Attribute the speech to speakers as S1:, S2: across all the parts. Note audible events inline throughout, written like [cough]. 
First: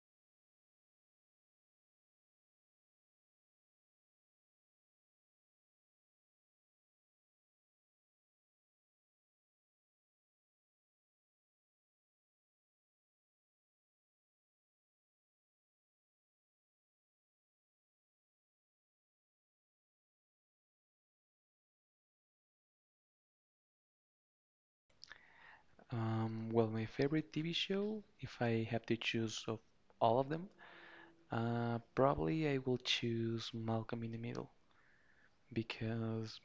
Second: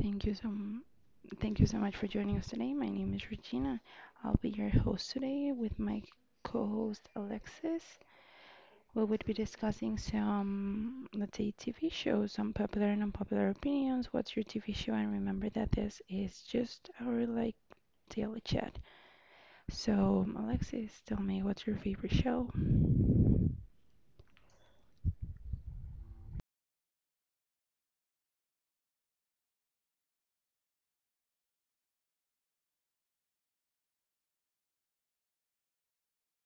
S1: Thank you so thank you so much for joining us today. My name is Regina. I'll be your host today with my co-host Alexis. We would be discussing some, let's say, TV shows, some popular and unpopular opinions. What's your TV show? And remember that this is just our daily chat. So, Alexis, tell me, what's your favorite show?
S2: Well, my favorite TV show, if I have to choose of all of them, probably I will choose Malcolm in the Middle because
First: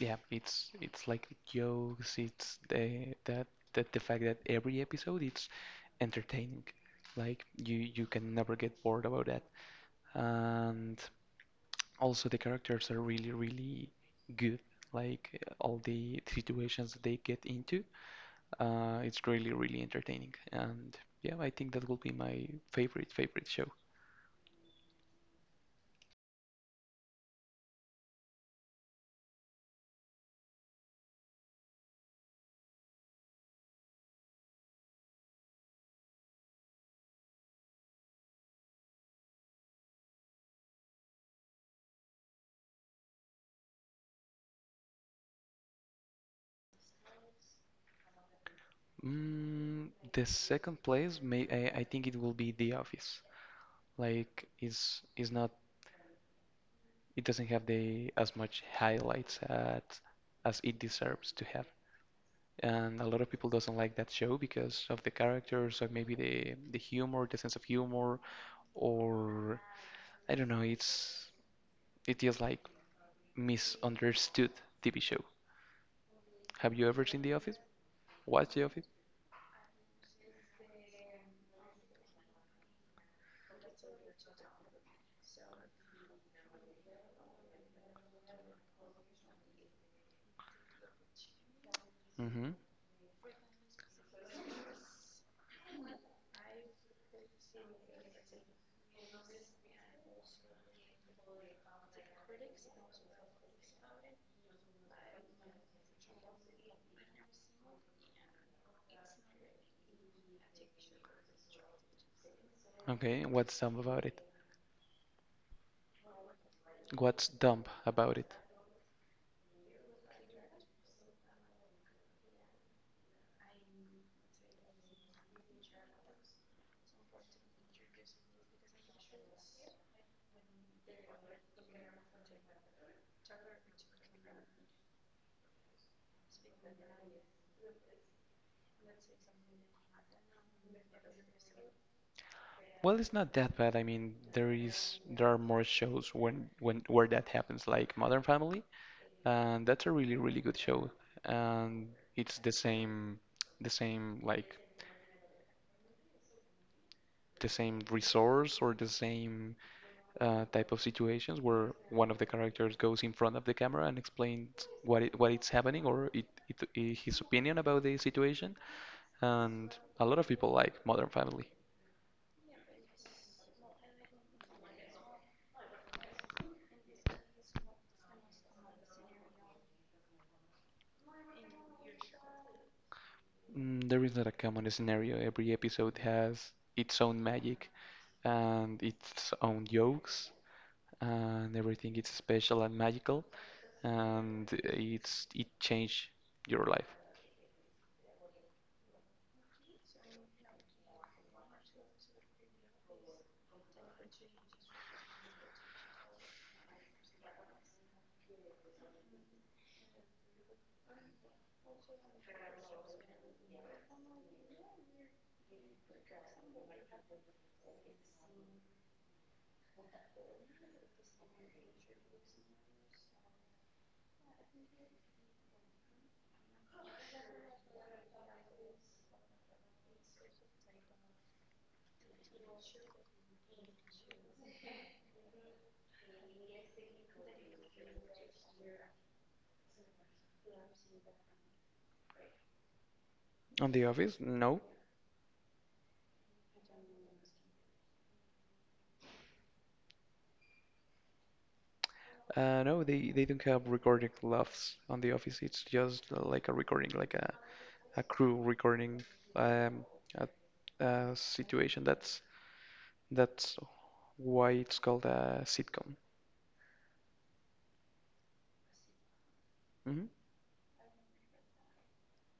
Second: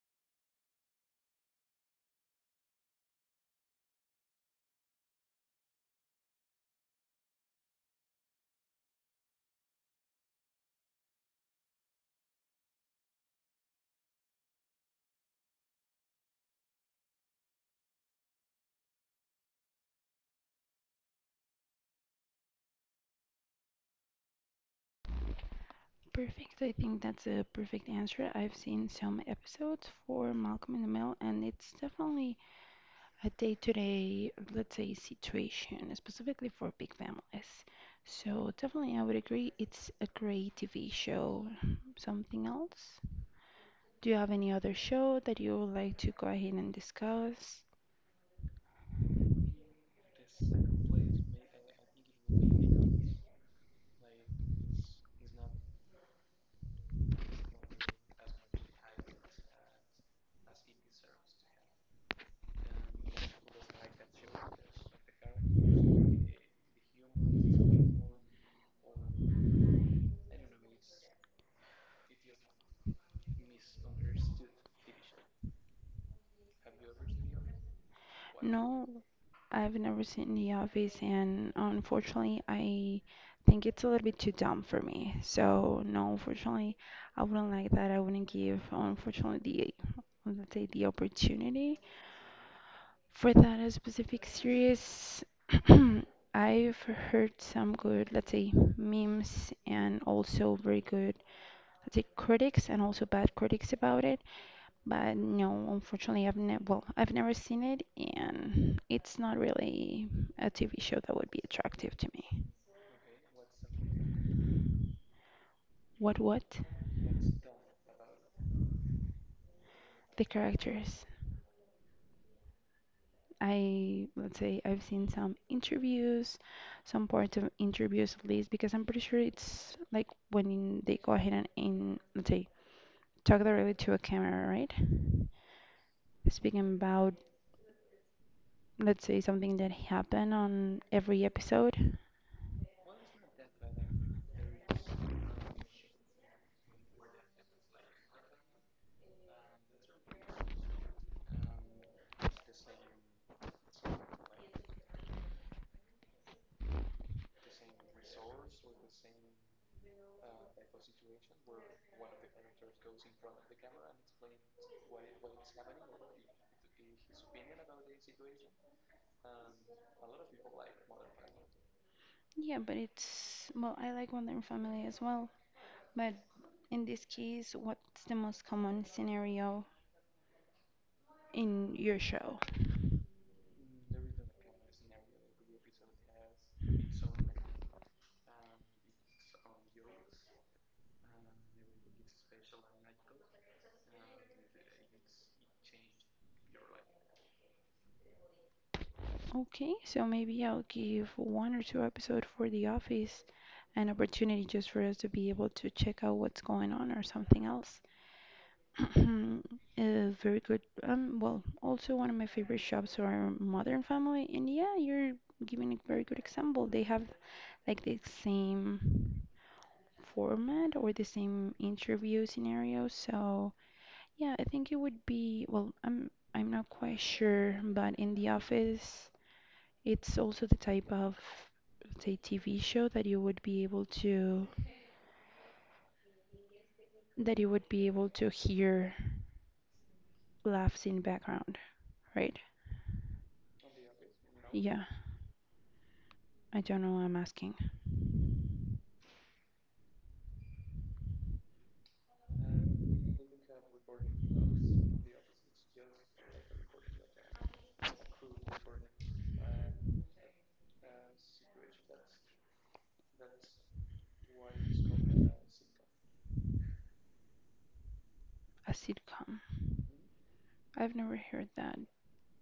S2: yeah, it's like jokes, it's the fact that every episode it's entertaining. Like you can never get bored about that. And also the characters are really really good. Like all the situations that they get into. It's really, really entertaining. And yeah, I think that will be my favorite, favorite show.
S1: Perfect. I think that's a perfect answer. I've seen some episodes for Malcolm in the Middle, and it's definitely a day-to-day, let's say, situation, specifically for big families. So definitely, I would agree it's a great TV show. Something else? Do you have any other show that you would like to go ahead and discuss?
S2: Mm, the second place, I think it will be The Office. Like, is not, it doesn't have the as much highlights at, as it deserves to have. And a lot of people doesn't like that show because of the characters or maybe the humor, the sense of humor, or I don't know, it's it is like misunderstood TV show. Have you ever seen The Office? What's the office?
S1: No, I've never seen The Office, and unfortunately, I think it's a little bit too dumb for me. So no, unfortunately, I wouldn't like that. I wouldn't give, unfortunately, the let's say the opportunity.
S2: hmm
S1: For that specific series, [clears throat] I've heard some good, let's say, memes and also very good, let's say, critics and also bad critics about it. But no, unfortunately, I've never, well, I've never seen it, and it's not really a TV show that would be attractive to me.
S2: Okay, what's dumb about it?
S1: What?
S2: What's dumb about it?
S1: The characters. I let's say I've seen some interviews, some parts of interviews at least, because I'm pretty sure it's like when they go ahead and let's say talk directly to a camera, right? Speaking about let's say something that happened on every episode.
S2: Well, it's not that bad. I mean, there are more shows when where that happens, like Modern Family, and that's a really really good show, and it's the same like the same resource or the same type of situations where one of the characters goes in front of the camera and explains what it's happening or I his opinion about the situation, and a lot of people like Modern Family.
S1: Yeah, but it's well, I like Modern Family as well. But in this case, what's the most common scenario in your show?
S2: Mm, there is not a common scenario. Every episode has its own magic and its own jokes, and everything is special and magical, and it changed your life.
S1: Okay, so maybe I'll give one or two episodes for the office an opportunity just for us to be able to check out what's going on or something else. [clears throat] Very good. Well, also one of my favorite shops are Modern Family, and yeah, you're giving a very good example. They have like the same format or the same interview scenario, so yeah, I think it would be, well, I'm not quite sure, but in the office it's also the type of let's say TV show that you would be able to hear laughs in background, right?
S2: On The Office, no.
S1: Yeah, I don't know. I'm asking
S2: No, they don't have recorded laughs on The Office. It's just like a recording, like a crew recording um, a, a situation. That's why it's called a sitcom.
S1: a sitcom.
S2: hmm
S1: I've never heard that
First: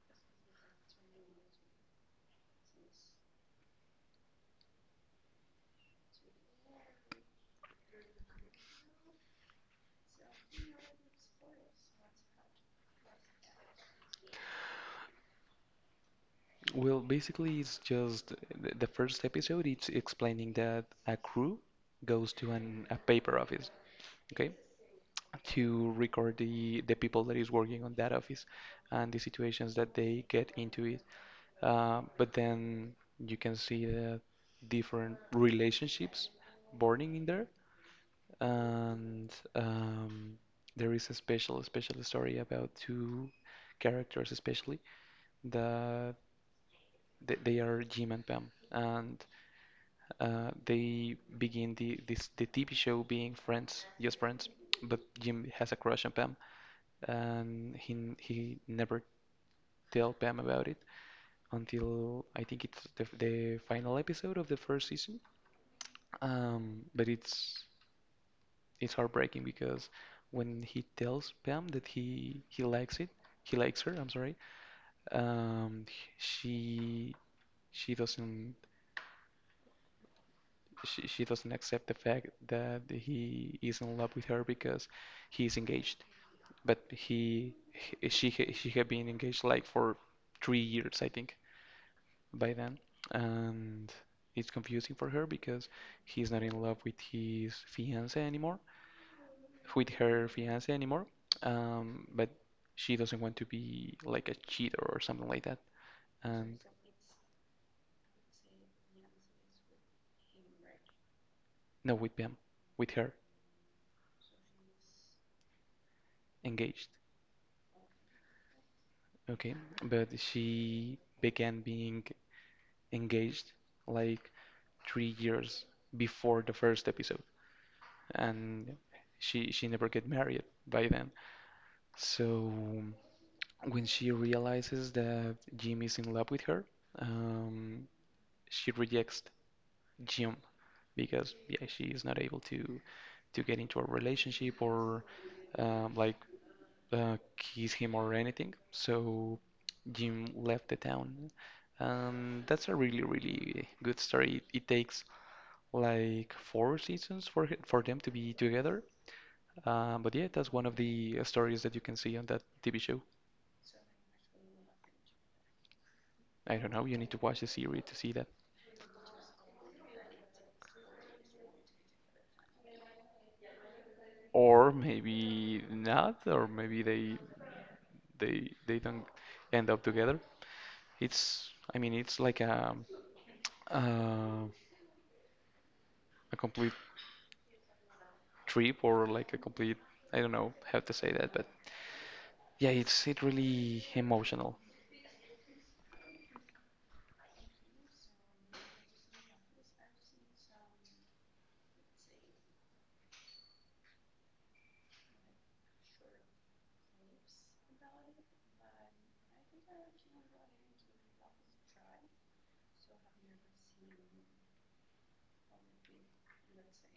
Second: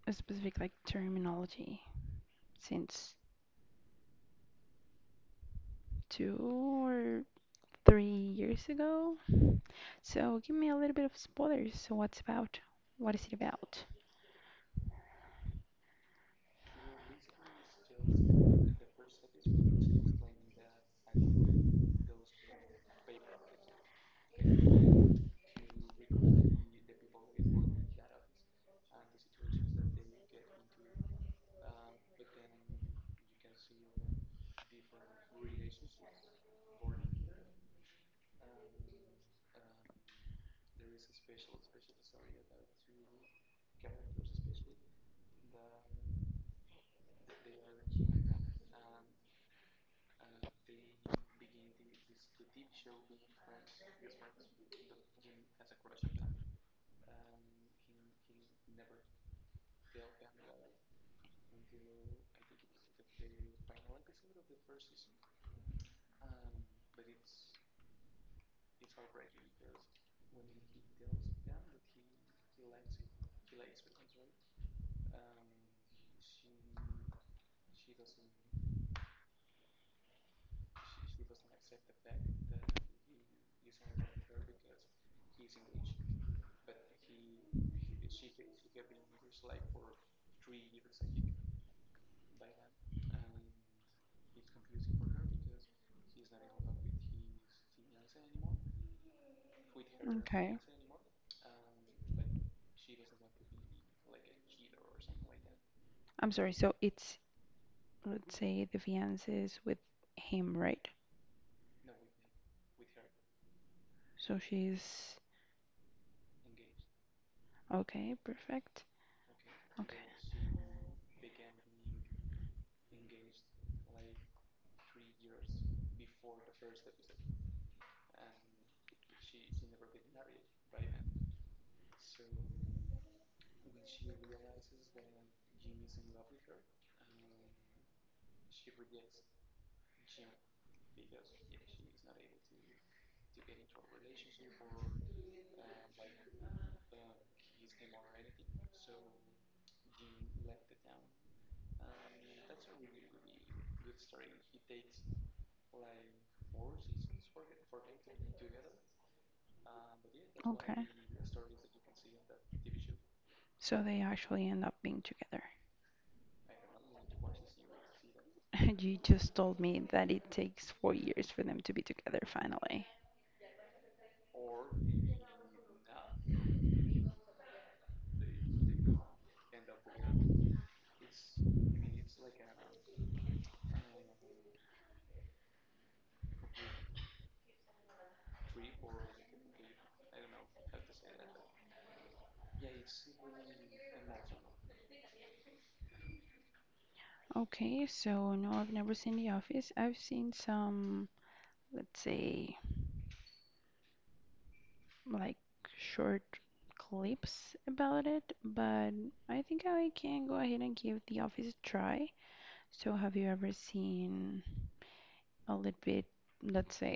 S1: a specific like terminology since 2 or 3 years ago. So give me a little bit of spoilers. So what's about? What is it about?
S2: Well, basically, it's just the first episode. It's explaining that a crew goes to an a paper office, okay, to record the people that is working on that office and the situations that they get into it. But then you can see the different relationships burning in there, and there is a special special story about two characters, especially the they are Jim and Pam, and they begin the TV show being friends, just friends. But Jim has a crush on Pam, and he never tell Pam about it until I think it's the final episode of the first season. But it's heartbreaking because when he tells Pam that he likes it, he likes her. I'm sorry. Um, she she doesn't she doesn't accept the fact that he is in love with her because he's engaged. But he she had been engaged like for 3 years, I think, by then, and it's confusing for her because he's not in love with his fiance anymore, with her
S1: Okay.
S2: fiance anymore. But she doesn't want to be like a cheater or something like that.
S1: I'm sorry.
S2: And
S1: So it's let's say the fiance is with him, right?
S2: no, with them, with her
S1: So she's
S2: engaged.
S1: okay, perfect.
S2: Okay, but she began being engaged like 3 years before the first episode, and she never get married by then. So when she realizes that Jim is in love with her, um, she rejects Jim because yeah, she is not able to get into a relationship or like kiss him or anything. So Jim left the town. That's a really, really good story. It takes like four seasons for them to be together. But yeah, that's one
S1: Okay,
S2: of
S1: okay.
S2: the stories that you can see on that TV show.
S1: So they actually end up being together.
S2: I don't know, you need to watch the series to see that.
S1: [laughs] You just told me that it takes 4 years for them to be together finally.
S2: Or maybe not, or maybe they don't end up together. It's, I mean it's like uh, a complete trip or like a complete, I don't know how to say that, but yeah, it's it really emotional.
S1: Okay, so no, I've never seen The Office. I've seen some, let's say, like short clips about it, but I think I can go ahead and give The Office a try. So, have you ever seen a little bit, let's say,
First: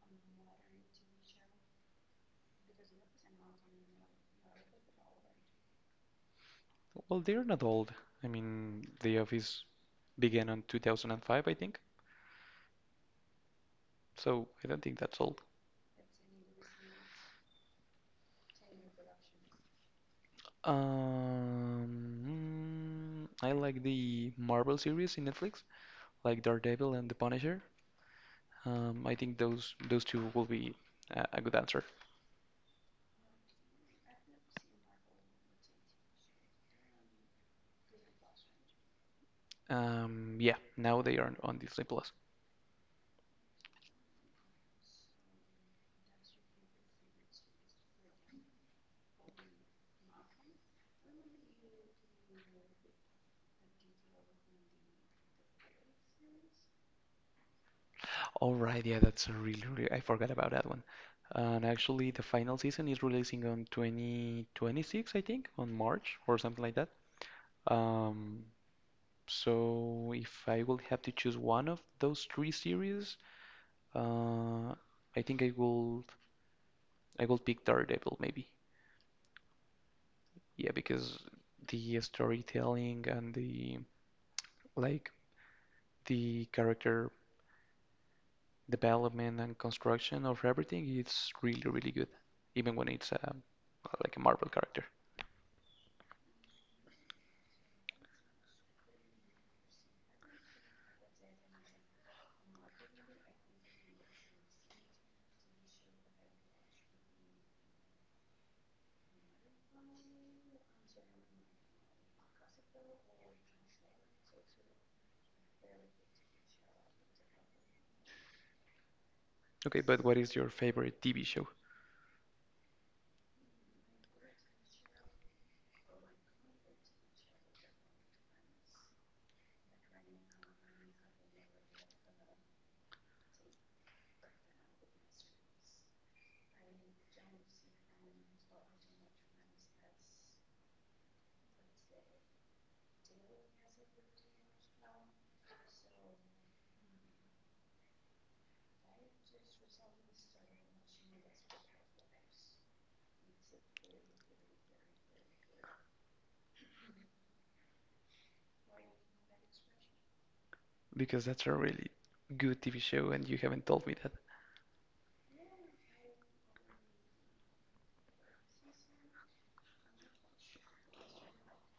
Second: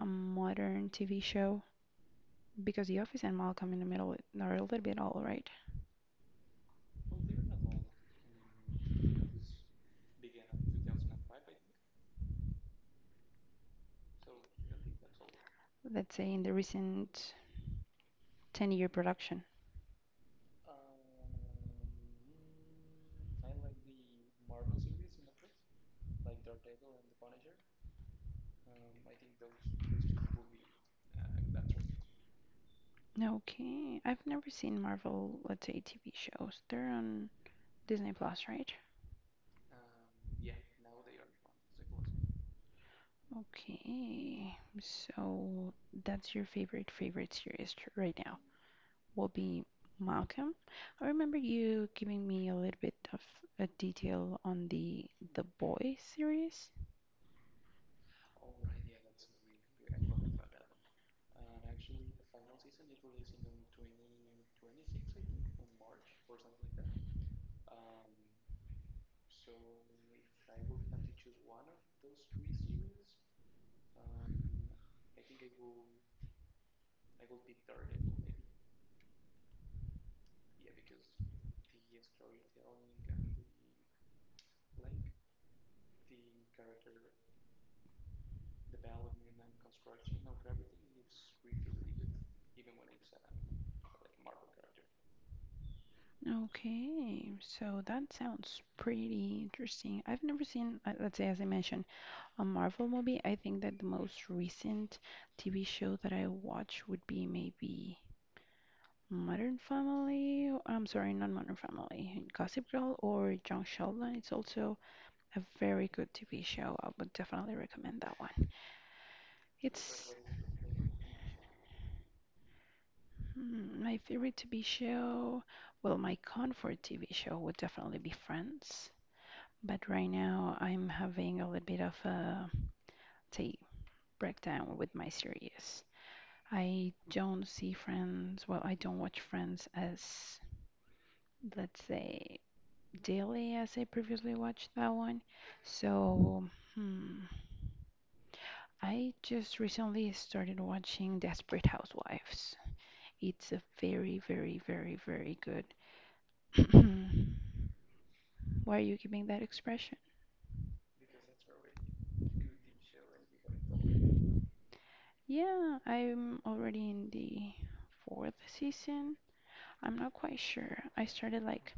S1: a modern TV show? Because The Office and Malcolm in the Middle are a little bit old, right?
S2: Well, they're not old. I mean, The Office began on 2005, I think. So I don't think that's old.
S1: Let's say in the recent 10-year production.
S2: Um, I like the Marvel series in Netflix, like Daredevil and The Punisher. I think those two will be a good answer.
S1: Okay, I've never seen Marvel, let's say, TV shows. They're on Disney Plus, right?
S2: Yeah, now they are on Disney Plus.
S1: Okay, so that's your favorite favorite series right now. Will be Malcolm. I remember you giving me a little bit of a detail on The Boy series.
S2: All right, yeah, that's a really, really, I forgot about that one. And actually, the final season is releasing on 2026, I think, on March or something like that. Um, so if I will have to choose one of those three series, Uh, I think I will pick Daredevil maybe. Yeah, because the storytelling and the, like, the character development and construction of everything it's really really good, even when it's like a Marvel character.
S1: Okay, so that sounds pretty interesting. I've never seen, let's say, as I mentioned, a Marvel movie. I think that the most recent TV show that I watch would be maybe Modern Family. I'm sorry, not Modern Family, Gossip Girl or Young Sheldon. It's also a very good TV show. I would definitely recommend that one.
S2: Okay, but
S1: It's
S2: what is your favorite TV show?
S1: my favorite TV show. Well, my comfort TV show would definitely be Friends. But right now, I'm having a little bit of a say breakdown with my series. I don't see Friends, well, I don't watch Friends as, let's say, daily as I previously watched that one. So, hmm, I just recently started watching Desperate Housewives. It's a very, very, very, very good. [laughs] [clears throat] Why are you giving that expression?
S2: Because that's a really good TV show and you haven't told me that.
S1: Yeah, I'm already in the 4th season. I'm not quite sure. I started like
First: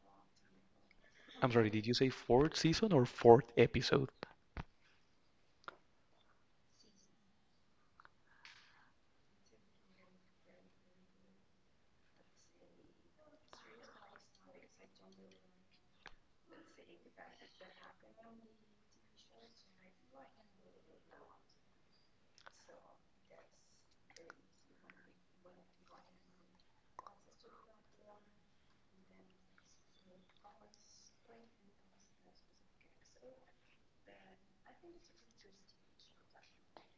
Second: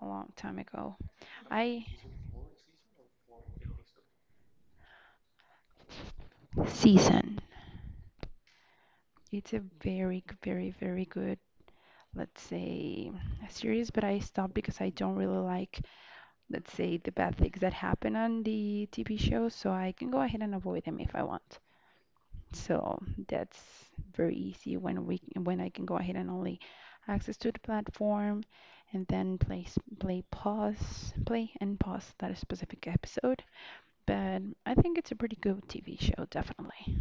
S1: a long time ago.
S2: I'm sorry,
S1: I
S2: did you say fourth season or fourth episode?
S1: season. It's a very, very, very good, let's say, series, but I stopped because I don't really like, let's say, the bad things that happen on the TV show, so I can go ahead and avoid them if I want. So that's very easy when we when I can go ahead and only access to the platform and then play pause play and pause that specific episode. But I think it's a pretty good TV show, definitely.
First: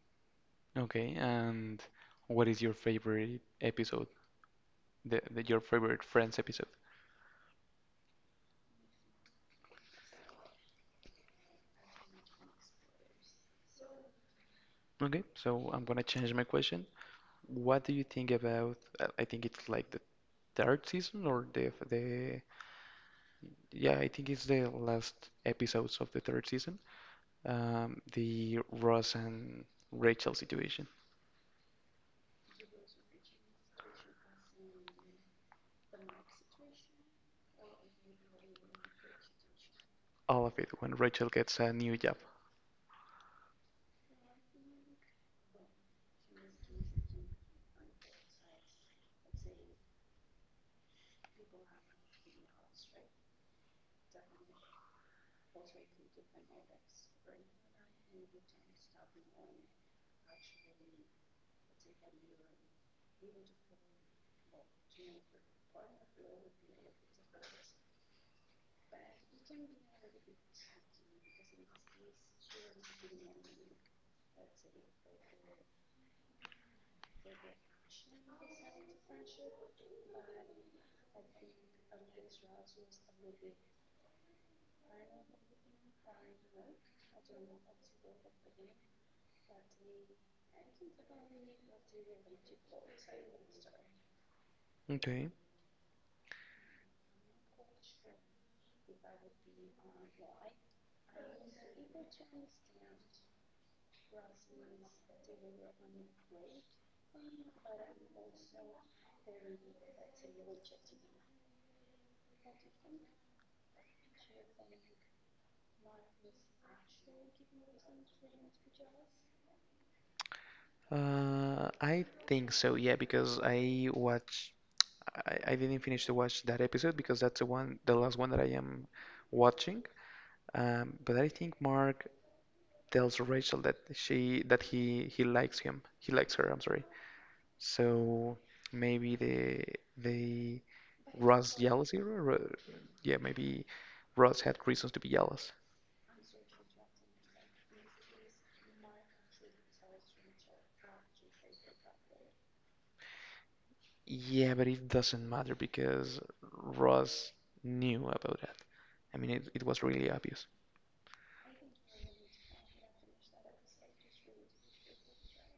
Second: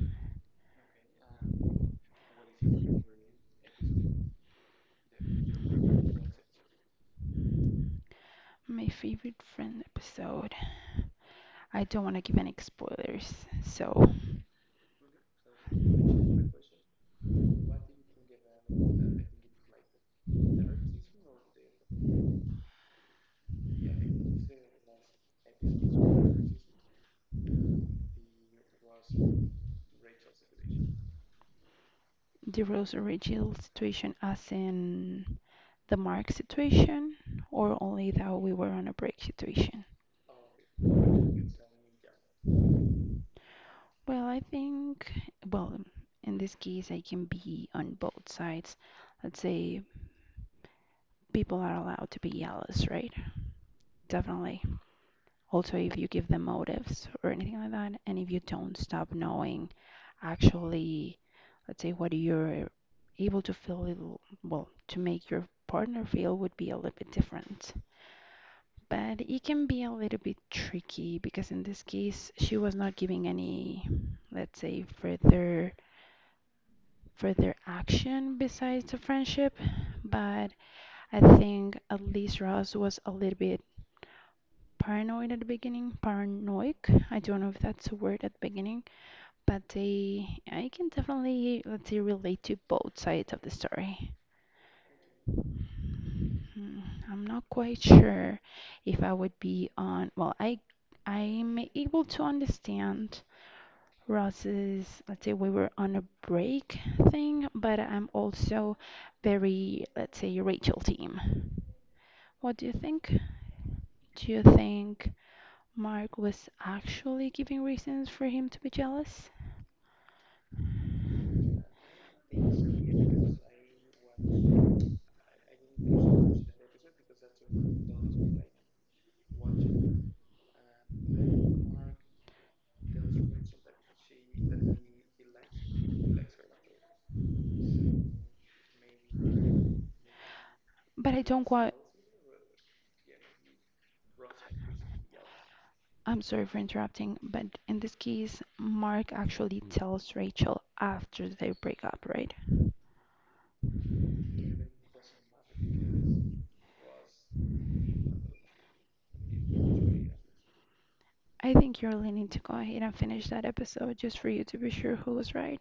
S2: Okay, and what is your favorite episode? The Your favorite Friends episode.
S1: My favorite friend episode. I don't want to give any spoilers. So
S2: Okay, so I'm gonna change my question. What do you think about? I think it's like the third season or the yeah, I think it's the last episodes of the third season. The Ross and Rachel situation,
S1: the Rose Rachel situation, as in the Mark situation, or only that we were on a break situation.
S2: all of it when Rachel gets a new job.
S1: Well, I think, well, in this case, I can be on both sides. Let's say people are allowed to be jealous, right? Definitely. Also, if you give them motives or anything like that, and if you don't stop knowing actually, let's say, what you're able to feel, will well, to make your partner feel would be a little bit different. But it can be a little bit tricky because in this case, she was not giving any, let's say, further action besides the friendship, but I think at least Ross was a little bit paranoid at the beginning. Paranoid, I don't know if that's a word at the beginning, but they, I can definitely, let's say, relate to both sides of the story.
S2: Okay.
S1: Hmm, I'm not quite sure if I would be on, well, I'm able to understand Ross's, let's say, we were on a break thing, but I'm also very, let's say, Rachel team. What do you think? Do you think Mark was actually giving reasons for him to be jealous?
S2: I think so, yeah, because I didn't finish to watch that episode because that's the last one that I am watching. But I think Mark tells Rachel that she that he likes him. He likes her, I'm sorry. So maybe the,
S1: But I don't
S2: Ross
S1: quite.
S2: jealousy? Or, yeah, maybe Ross had reasons to be jealous.
S1: I'm sorry for interrupting, but in this case, Mark actually tells Rachel after they break up, right?
S2: Yeah, but it doesn't matter because Ross knew about that. I mean, it was really obvious.
S1: I think you're leaning to go ahead and finish that episode just for you to be sure who was right,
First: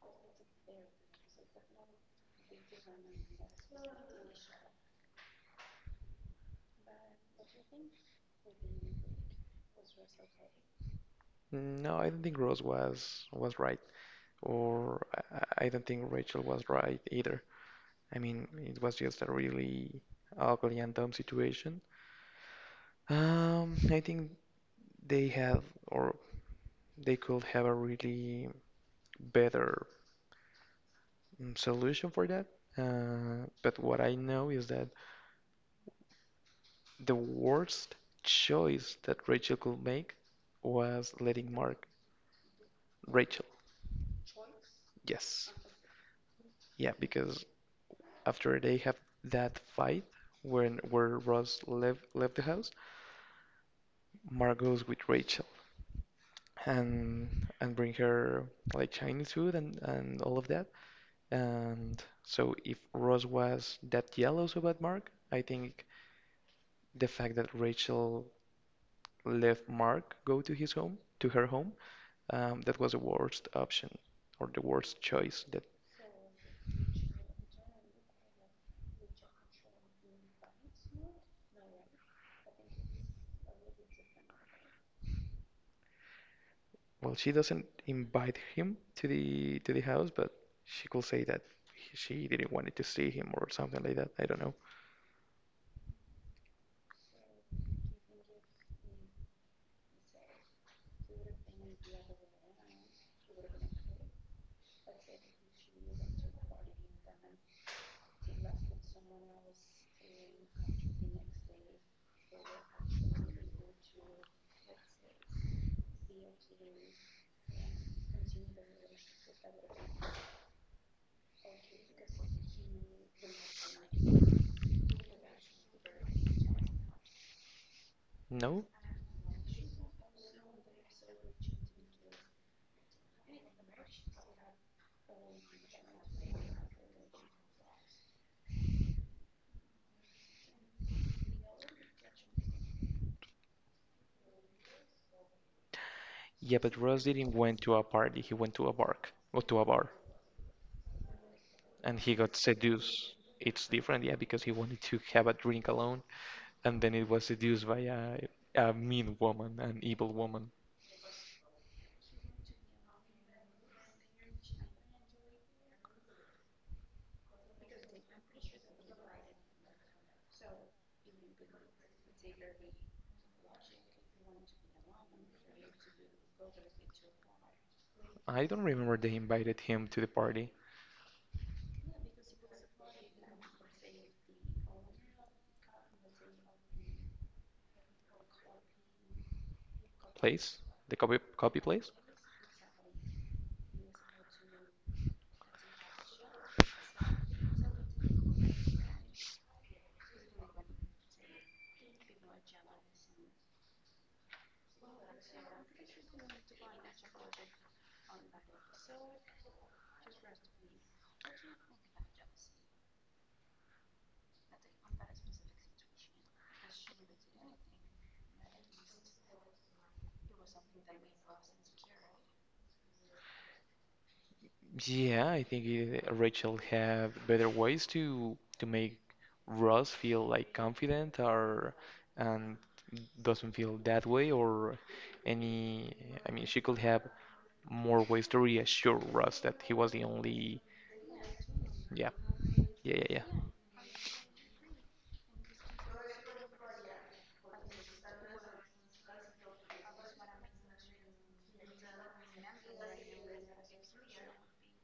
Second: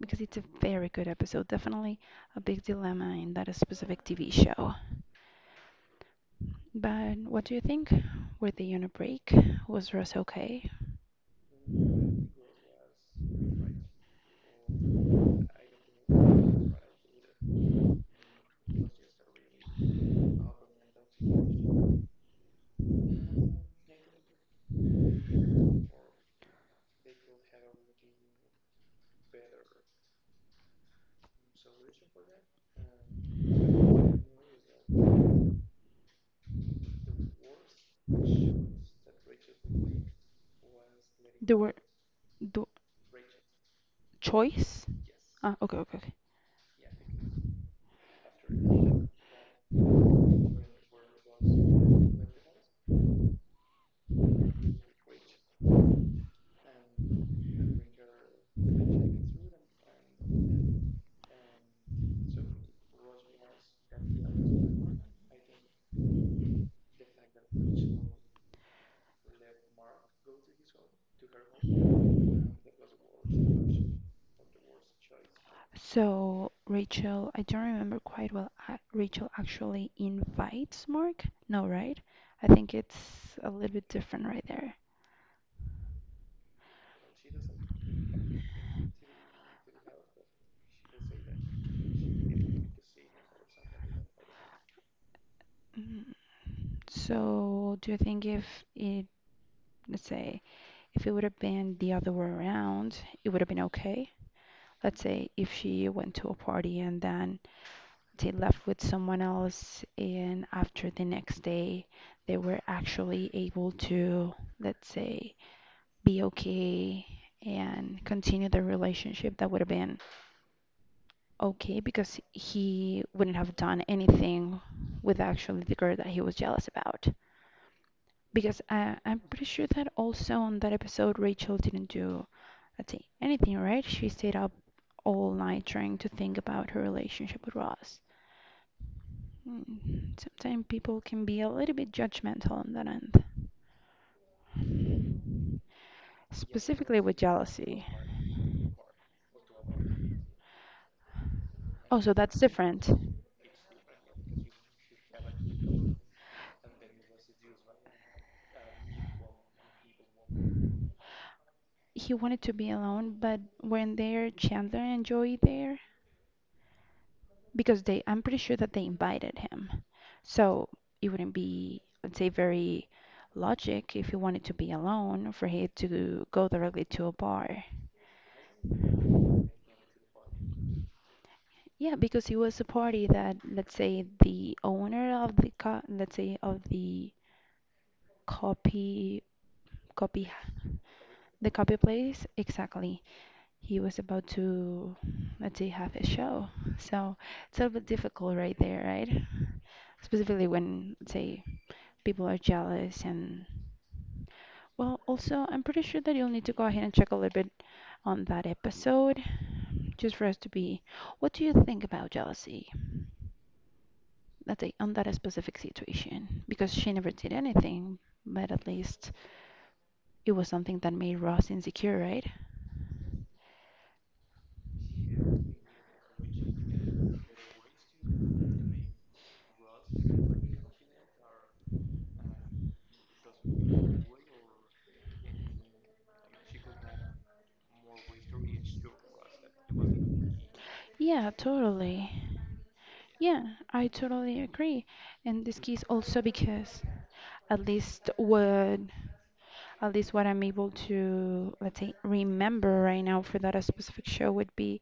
S1: because it's a very good episode, definitely a big dilemma in that specific TV show. But what do you think? Were they on a break? Was Ross okay?
S2: No, I don't think Ross was right, or I don't think Rachel was right either. I mean, it was just a really ugly and dumb situation. I think they have, or they could have a really better solution for that. But what I know is that the worst choice that Rachel could make was
S1: They
S2: letting
S1: were.
S2: Mark.
S1: Do,
S2: Rachel,
S1: choice?
S2: yes.
S1: Ah, okay, okay, okay.
S2: Yeah, because after they have that fight when where Ross left the house, Mark goes with Rachel, and bring her like Chinese food and all of that. And so if Ross was that jealous about Mark, I think the fact that Rachel let Mark go to his home, to her home, that was the worst option or the worst choice that,
S1: So Rachel, I don't remember quite well. Rachel actually invites Mark? No, right? I think it's a little bit different right there.
S2: well, she doesn't invite him to the house, but she could say that she didn't want to see him or something like that. I don't know.
S1: Mm. So do you think if it, let's say, if it would have been the other way around, it would have been okay? Let's say if she went to a party and then they left with someone else, and after the next day, they were actually able to, let's say, be okay and continue the relationship that would have been okay because he wouldn't have done anything with actually the girl that he was jealous about because
S2: No?
S1: I'm pretty sure that also on that episode rachel didn't do let's see anything right she stayed up all night trying to think about her relationship with ross. Mm, sometimes people can be a little bit judgmental on that end
S2: Yeah, but
S1: specifically
S2: Ross
S1: with
S2: didn't went to a
S1: jealousy.
S2: party. He went to a bar. Or to a bar. And
S1: Oh, so
S2: he got
S1: that's different.
S2: seduced. It's different, yeah, because he wanted to have a drink alone, and then it was seduced by a mean woman, an evil woman.
S1: He wanted to be alone, but weren't there Chandler and Joey there? Because they, I'm pretty sure that they invited him. So it wouldn't be, let's say, very logic if he wanted to be alone for him to go directly to a bar.
S2: I don't remember they invited him to the party
S1: Yeah, because it was a party that, let's say, the owner of the co let's say of the copy copy
S2: place, the copy
S1: the
S2: copy
S1: copy
S2: place.
S1: place, exactly. He was about to, let's say, have a show. So it's a little bit difficult right there, right? Specifically when, let's say, people are jealous and, well, also, I'm pretty sure that you'll need to go ahead and check a little bit on that episode just for us to be, what do you think about jealousy? Let's say, on that specific situation, because she never did anything, but at least it was something that made Ross insecure, right?
S2: Yeah, I think it, Rachel had better ways to make Ross feel like confident or and doesn't feel that way or any. I mean, she could have more ways to reassure Ross that he was the only,
S1: Yeah,
S2: yeah,
S1: totally.
S2: yeah, yeah, yeah.
S1: Yeah, I totally agree. In this case, also because at least what at least what I'm able to let's say remember right now for that specific show would be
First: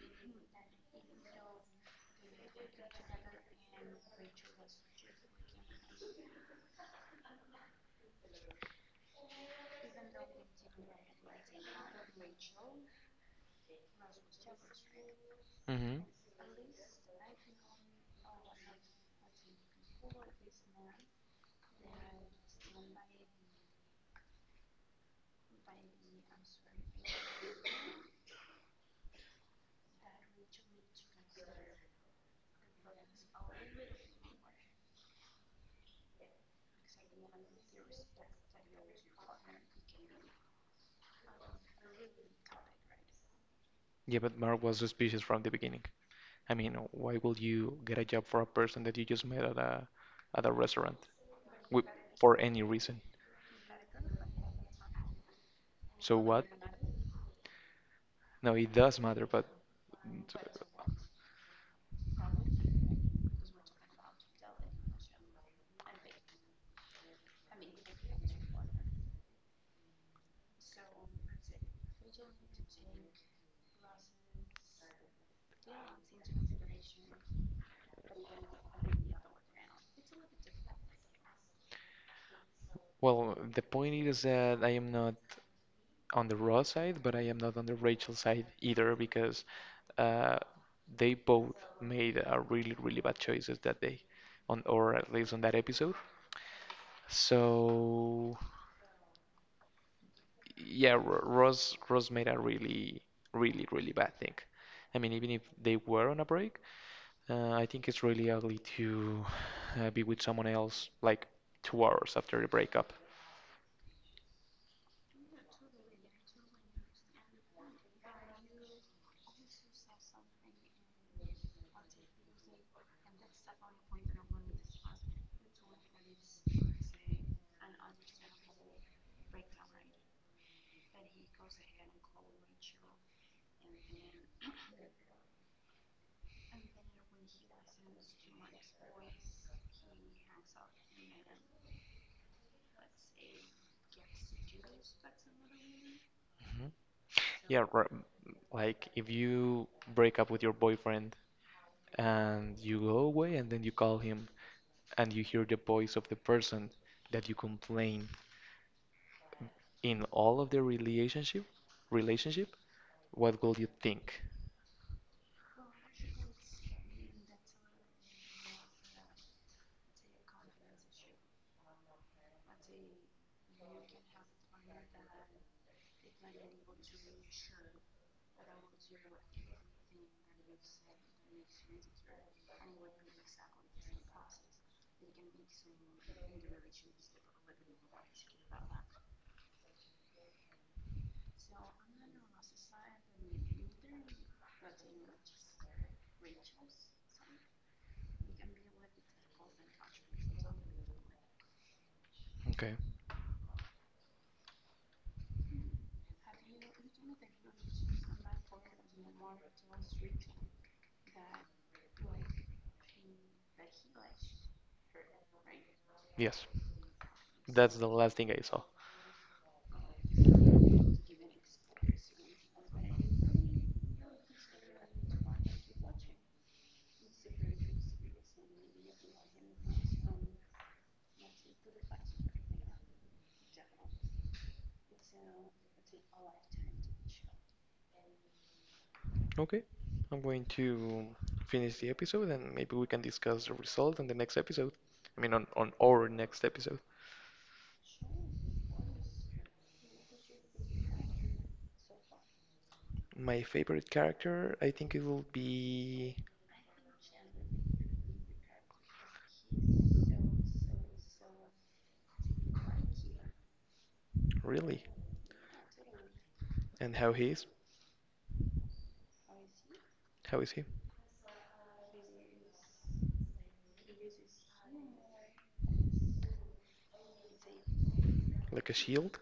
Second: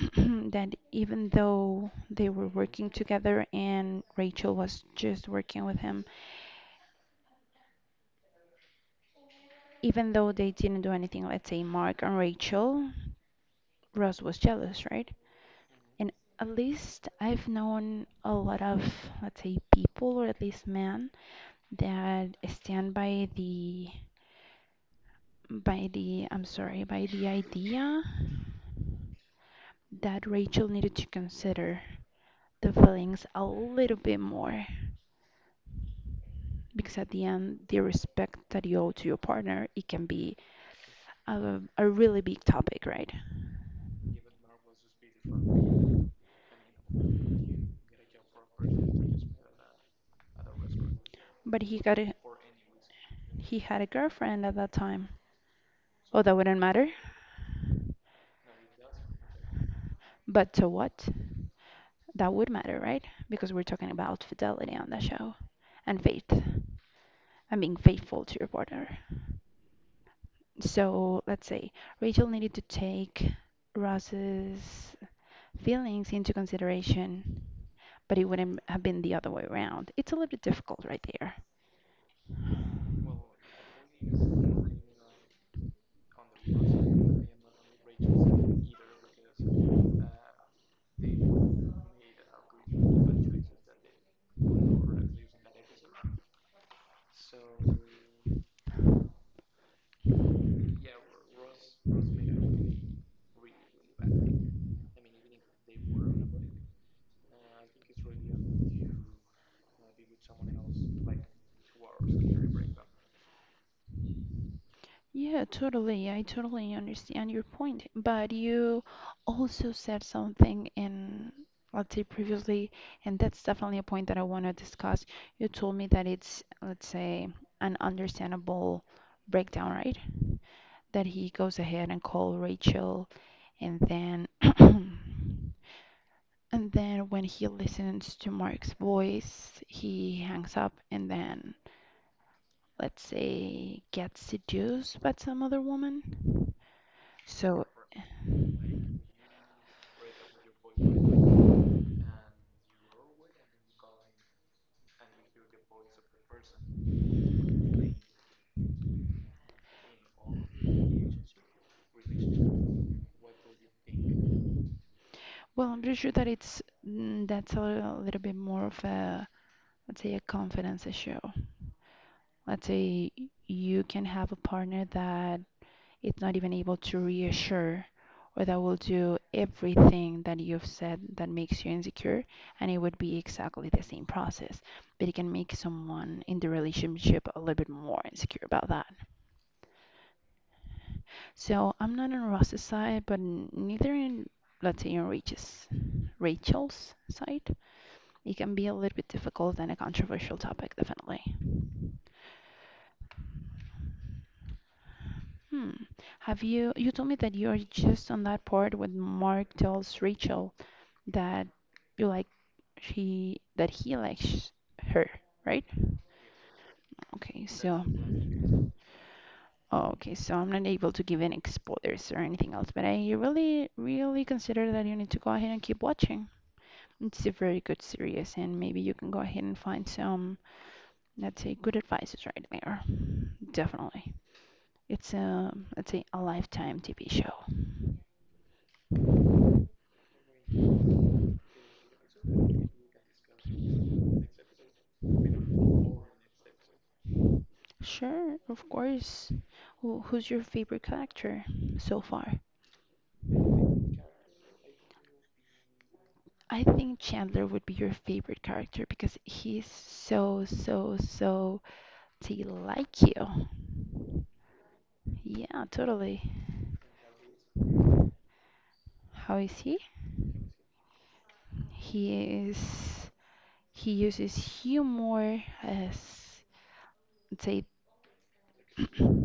S1: [clears throat] that even though they were working together and Rachel was just working with him, even though they didn't do anything, let's say Mark and Rachel, Ross was jealous, right?
S2: hmm
S1: And at least I've known a lot of, let's say, people or at least men that stand by the I'm sorry, by the idea that Rachel needed to consider the feelings a little bit more because at the end, the respect that you owe to your partner, it can be a really big topic, right?
S2: Yeah, but Mark was suspicious from the beginning. I mean, why would you get a job for a person that you just met at a restaurant
S1: But he
S2: with,
S1: got a,
S2: for any reason?
S1: he had a girlfriend at that time.
S2: So
S1: Oh, that
S2: what?
S1: wouldn't matter.
S2: No, it does matter, but,
S1: But to what? That would matter, right? Because we're talking about fidelity on the show and faith and being faithful to your partner. So let's say Rachel needed to take Ross's feelings into consideration, but it wouldn't have been the other way around. It's a little bit difficult right there.
S2: well, the point is that I am not on the raw side, but I am not on the Rachel side either because uh, they both made a really, really bad choices that day, on or at least on that episode. So. Yeah, Ross made a really, really, really bad thing. I mean, even if they were on a break, I think it's really ugly to be with someone else like 2 hours after the breakup.
S1: Yeah, totally. I totally understand your point. But you also said something in, let's say, previously, and that's definitely a point that I want to discuss. You told me that it's, let's say, an understandable breakdown, right? That he goes ahead and calls Rachel and then [clears throat] and then when he listens to Mark's voice, he hangs up and then, let's say, gets seduced by some other woman.
S2: Mhm. Yeah,
S1: So,
S2: r- like if you break up with your boyfriend and you go away and then you call him and you hear the voice of the person that you complain in all of the relationship, what will you think?
S1: well, I'm pretty sure that it's that's a little bit more of a, let's say, a confidence issue. Let's say you can have a partner that it's not even able to reassure or that will do everything that you've said that makes you insecure, and it would be exactly the same process, but it can make someone in the relationship a little bit more insecure about that. So I'm not on Ross's side, but neither in, let's say, in Rachel's side. It can be a little bit difficult and a controversial topic, definitely.
S2: Okay.
S1: Hmm. Have you told me that you're just on that part when Mark tells Rachel that you like she that he likes her, right?
S2: Yes.
S1: Okay,
S2: That's
S1: so
S2: the last thing I saw.
S1: oh, okay, so I'm not able to give any spoilers or anything else, but I really, really consider that you need to go ahead and keep watching. It's a very good series, and maybe you can go ahead and find some, let's say, good advices right there. Definitely. It's a, let's say, a lifetime TV show.
S2: Okay, I'm going to finish the episode and maybe we can discuss the result on the next episode. I mean, on our next episode.
S1: Sure, of course. Who, who's your favorite character so far?
S2: My favorite character, I think it will be
S1: I think Chandler would be your favorite character because he's so, so, so to like you.
S2: really.
S1: Yeah, totally.
S2: And how he is?
S1: How is he?
S2: How is he?
S1: He is. He uses humor as, let's say,
S2: Like a shield?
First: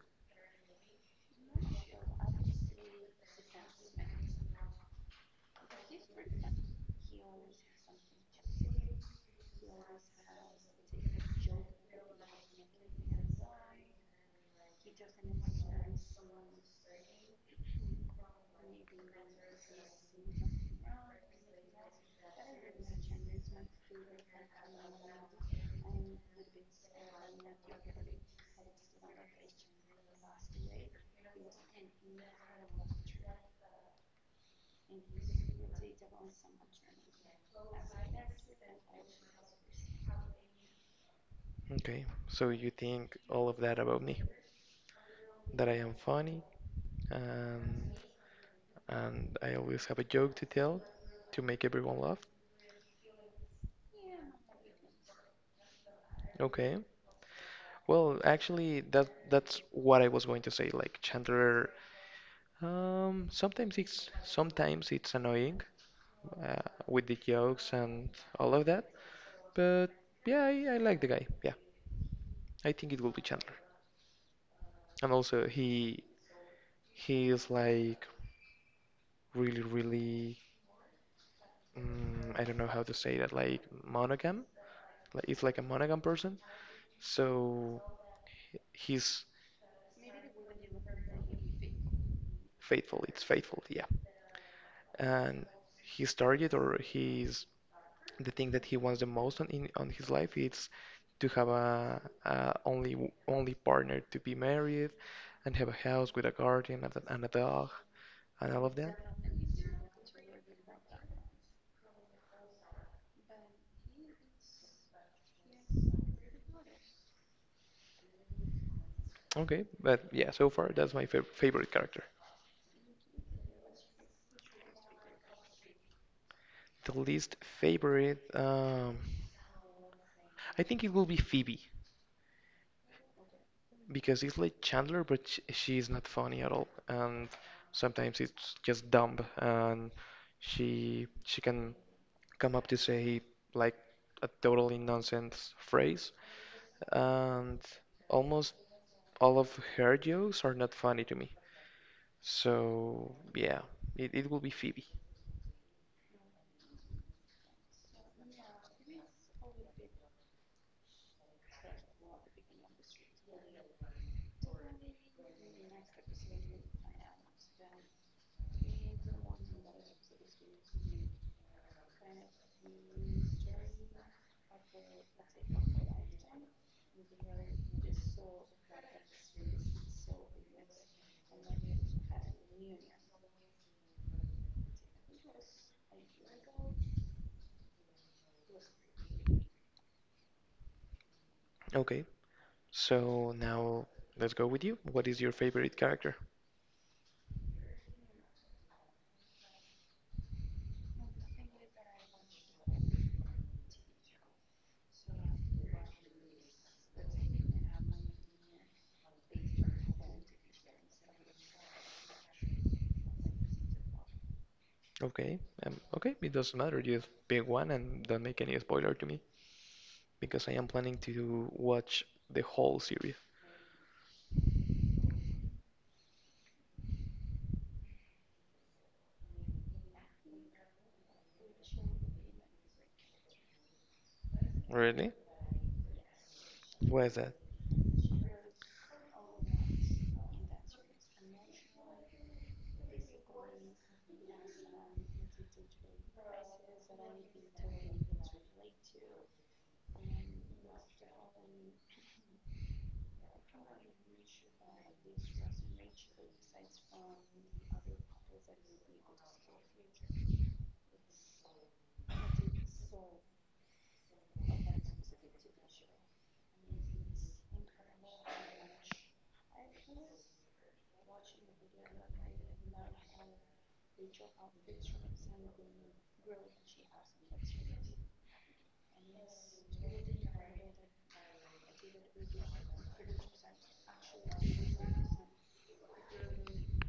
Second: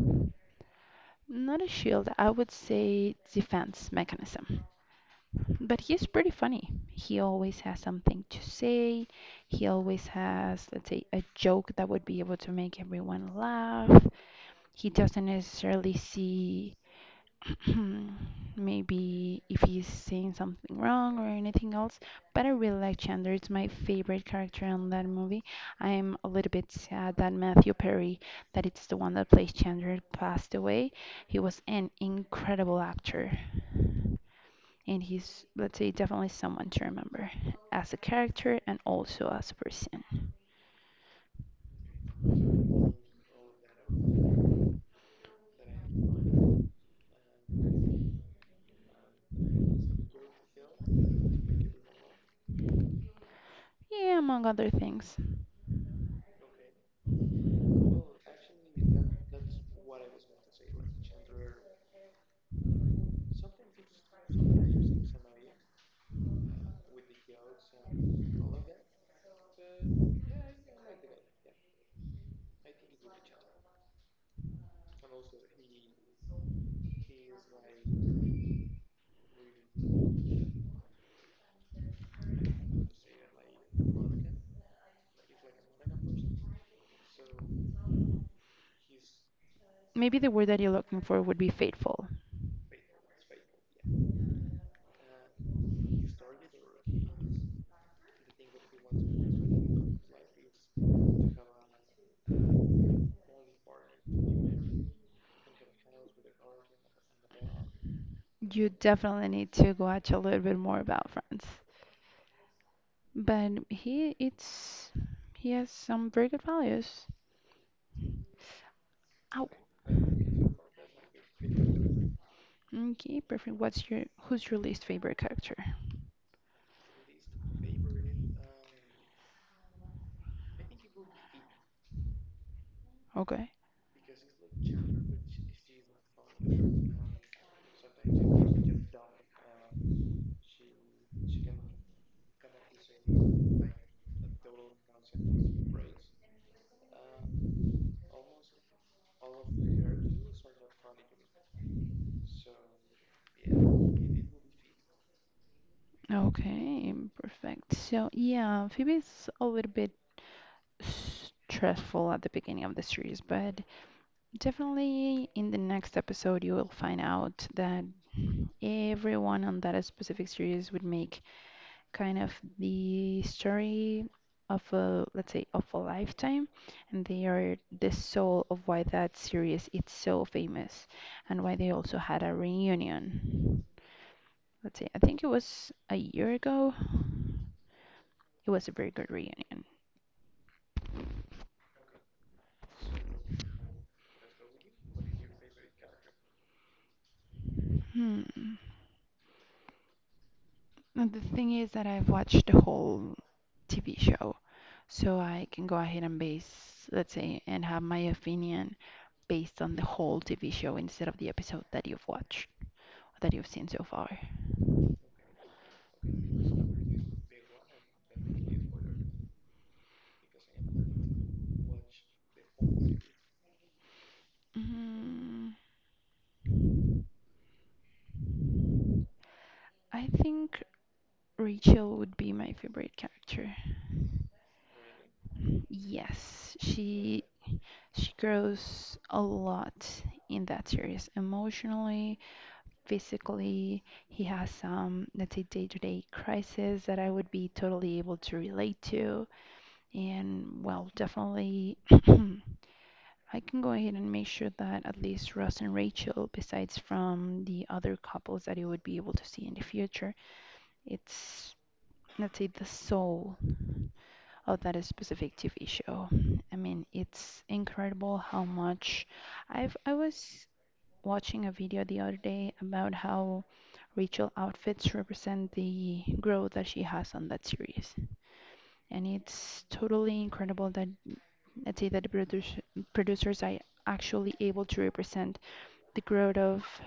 S1: not a shield, I would say defense mechanism. But he's pretty funny. He always has something to say. He always has, let's say, a joke that would be able to make everyone laugh. He doesn't necessarily see [clears throat] maybe if he's saying something wrong or anything else. But I really like Chandler. It's my favorite character in that movie. I'm a little bit sad that Matthew Perry, that it's the one that plays Chandler, passed away. He was an incredible actor. And he's, let's say, definitely someone to remember as a character and also as a person.
S2: Okay, so you think all of that about me? That I am funny and and I always have a joke to tell to make everyone laugh.
S1: Yeah, among other things.
S2: Okay. Well, actually, that's what I was going to say. Like Chandler. Sometimes it's annoying, uh, with the jokes and all of that, but yeah, I like the guy. Yeah, I think it will be Chandler. And also he is like really I don't know how to say that, like monogam. Like it's like a monogam person. So he's
S1: Maybe the word that you're looking for would be faithful.
S2: faithful. It's faithful. Yeah, and his target or his the thing that he wants the most on in on his life is to have a only partner, to be married and have a house with a garden and a dog and all
S1: You
S2: of that.
S1: definitely need to watch a little bit more about France. But he it's he has some very good values. Ow.
S2: Okay, but yeah, so far that's my favorite character.
S1: Okay, perfect. What's your who's your least favorite character?
S2: The least favorite, I think it will be Phoebe,
S1: Okay.
S2: because it's like Chandler, but sh she is not funny at all, and sometimes it's just dumb, and she can come up to say like a totally nonsense phrase, and almost all of her jokes are not funny to me. So yeah, it will be Phoebe.
S1: Okay, perfect. So yeah, Phoebe's a little bit stressful at the beginning of the series, but definitely in the next episode you will find out that everyone on that specific series would make kind of the story of a, let's say, of a lifetime, and they are the soul of why that series is so famous, and why they also had a reunion, let's say, I think it was a year ago. It was a very good reunion.
S2: Okay, so now let's go with you. What is your favorite character?
S1: Hmm. And the thing is that I've watched the whole TV show, so I can go ahead and base, let's say, and have my opinion based on the whole TV show instead of the episode that you've watched, that you've seen so far.
S2: Okay, okay, it doesn't matter. Just pick one and don't make any spoiler to me because I am planning to watch the whole series.
S1: Mm, I think Rachel would be my favorite character.
S2: Really?
S1: Yes,
S2: Why is
S1: she
S2: that?
S1: she grows a lot in that series, emotionally, physically. He has some, let's say, day-to-day crisis that I would be totally able to relate to. And well, definitely, I can go ahead and make sure that at least Ross and Rachel, besides from the other couples that you would be able to see in the future, it's, let's say, the soul oh, that is specific TV show. I mean, it's incredible how much I was watching a video the other day about how Rachel outfits represent the growth that she has on that series. And it's totally incredible that, let's say, that the producer, producers are actually able to represent the growth of,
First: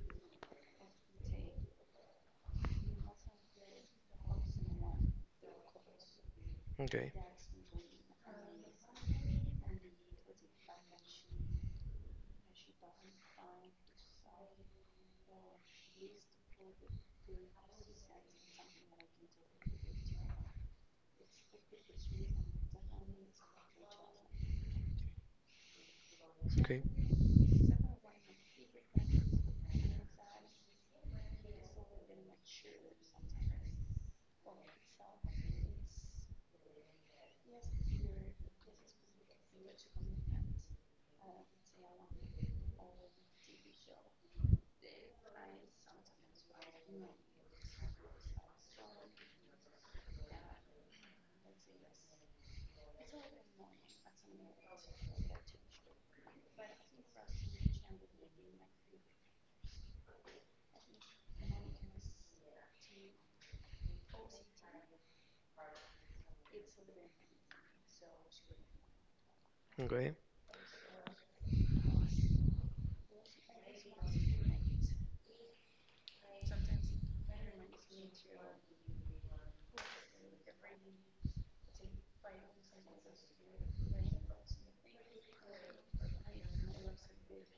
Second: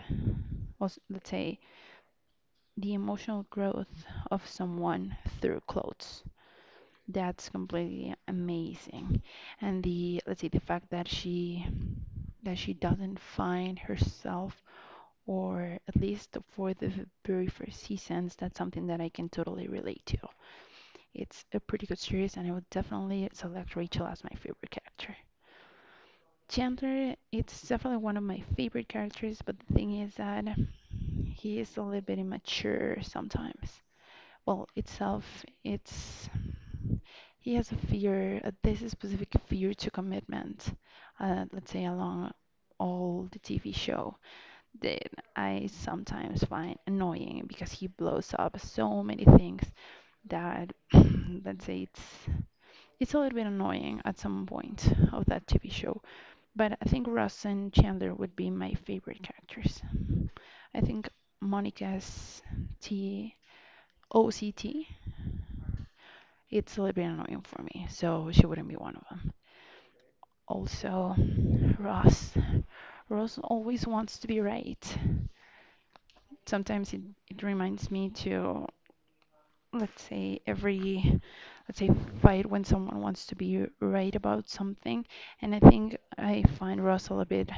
S1: or let's say, the emotional growth of someone through clothes.
S2: Okay,
S1: That's completely amazing. And the, let's say, the fact that she doesn't find herself, or at least for the very first seasons, that's something that I can totally relate to. It's a pretty good series, and I would definitely select Rachel as my favorite character.
S2: okay,
S1: Chandler, it's definitely one of my favorite characters, but the thing is that he is a little bit immature sometimes. Well, itself, it's he has a fear, a this specific fear to commitment, let's say along all the TV show that I sometimes find annoying because he blows up so many things that, let's say, it's a little bit annoying at some point of that TV show. But I think Ross and Chandler would be my favorite characters. I think Monica's TOCT, it's a little bit annoying for me, so she wouldn't be one of them.
S2: okay,
S1: Also, Ross Rose always wants to be right. Sometimes it reminds me to, let's say, every, let's say, fight when someone wants to be right about something. And I think I find Russell a bit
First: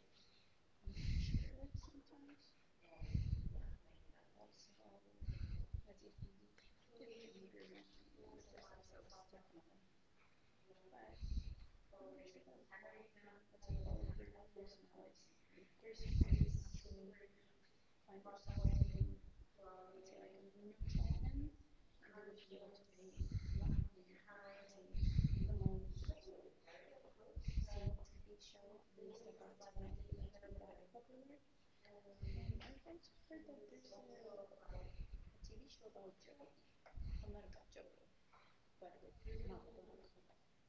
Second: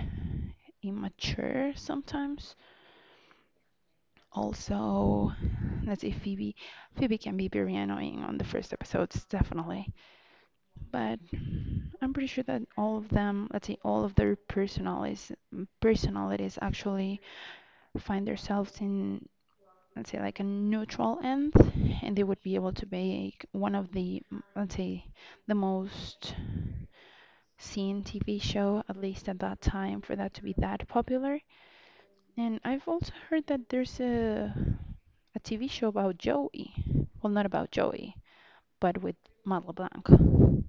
S1: immature sometimes. Also, let's say Phoebe. Phoebe can be very annoying on the first episodes, definitely. But I'm pretty sure that all of them, let's say, all of their personalities actually find themselves in, let's say, like a neutral end, and they would be able to make one of the let's say the most seen TV show, at least at that time, for that to be that popular. And I've also heard that there's a TV show about Joey. Well, not about Joey, but with Matt LeBlanc.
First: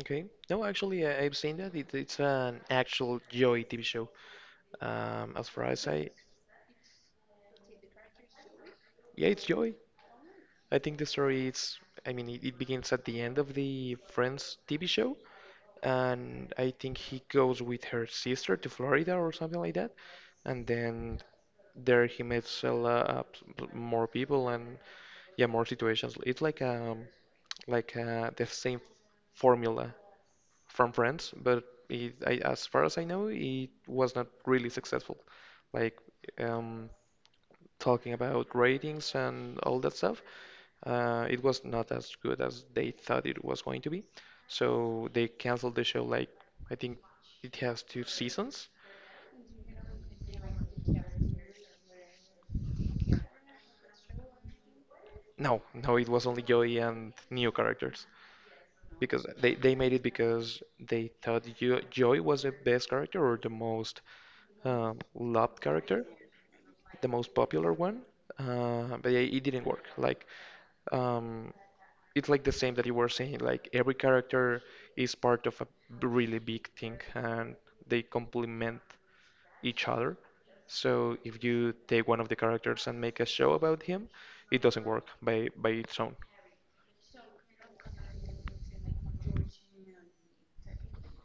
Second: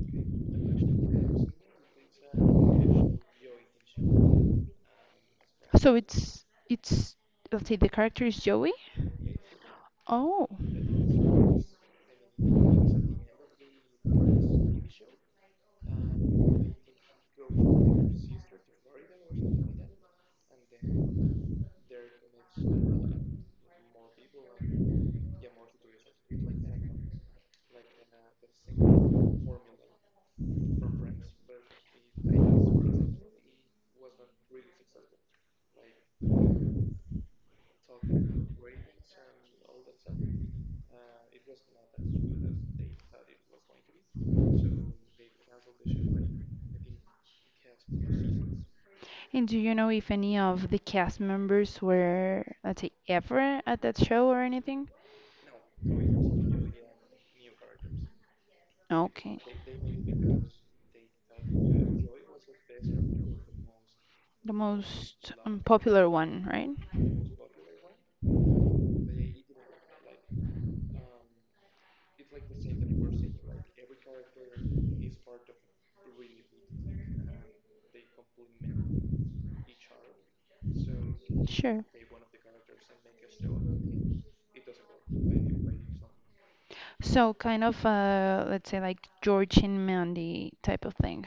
S2: okay. No, actually, I've seen that. It's an actual Joy TV show. As far as
S1: So
S2: I,
S1: it's let's say the character is Joey.
S2: yeah, it's Joy.
S1: Oh.
S2: I think the story is, I mean, it begins at the end of the Friends TV show, and I think he goes with her sister to Florida or something like that, and then there he meets a lot more people and yeah, more situations. It's like the same formula from Friends, but it, I, as far as I know, it was not really successful. Like um talking about ratings and all that stuff, it was not as good as they thought it was going to be. So they canceled the show. Like I think it has two seasons.
S1: And do you know if any of the cast members were, let's say, ever at that show or anything?
S2: No, no, it was only Joey and new characters, because
S1: Okay.
S2: they made it because they thought jo Joey was the best character, or the most
S1: The most
S2: loved character,
S1: unpopular one, right?
S2: the most popular one, but it didn't work. Like, um, it's like the same that you were saying. Like every character is part of a really big thing, and they complement each other. So if you
S1: Sure.
S2: take one of the characters and make a show about him, it doesn't work by its own.
S1: So kind of let's say like George and Mandy type of thing.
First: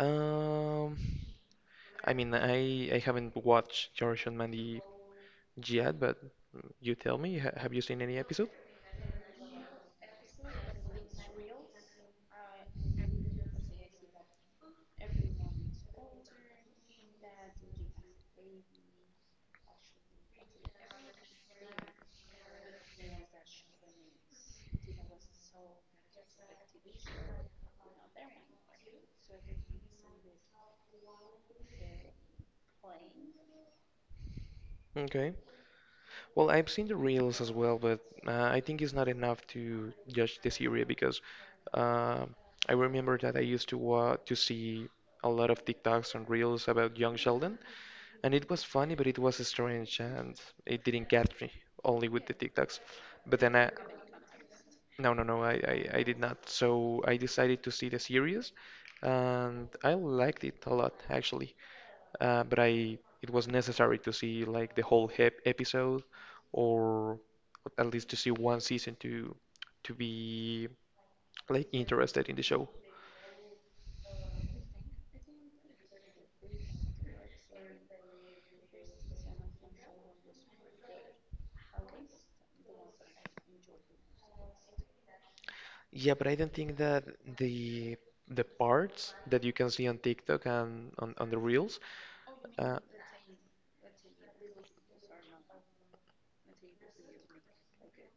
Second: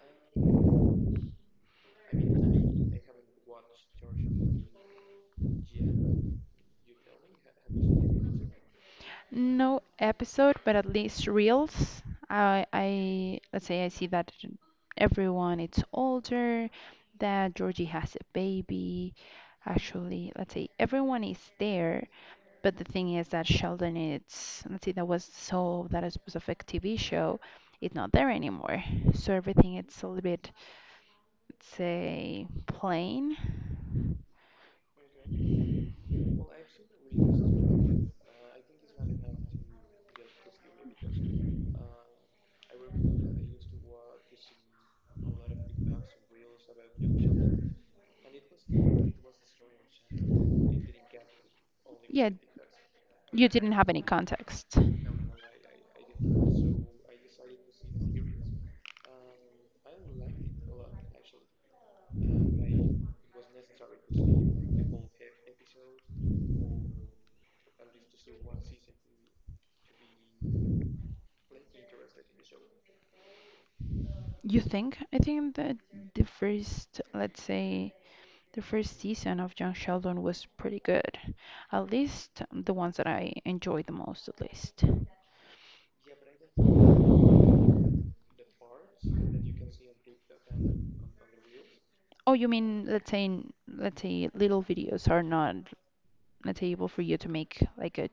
S2: Um, I mean, I haven't watched George and Mandy yet, but you tell me, ha have you seen any episode?
S1: No episode, but at least reels. I let's say I see that everyone it's older, that Georgie has a baby. Actually, let's say everyone is there, but the thing is that Sheldon it's, let's say, that was so that it was a fake TV show. It's not there anymore, so everything it's a little bit, let's say, plain.
S2: Okay. Well, I've seen the reels as well, but I think it's not enough to judge the series, because uh, I remember that I used to wa to see a lot of TikToks and reels about young Sheldon, and it was funny, but it was strange, and it didn't catch me only with
S1: Yeah,
S2: the TikToks. But
S1: you
S2: then I,
S1: didn't have any context.
S2: no, no, no, I did not. So I decided to see the series, and I liked it a lot actually. But I it was necessary to see like the whole hep episode, or at least to see one season to be like interested in the show.
S1: You think? I think that the first, let's say, the first season of Young Sheldon was pretty good. At least the ones that I enjoyed the most, at least.
S2: Yeah, but I don't think that the the parts that you can see on TikTok and on the reels.
S1: Oh, you
S2: Uh,
S1: mean, let's say, let's say little videos are not, let's say, able for you to make like a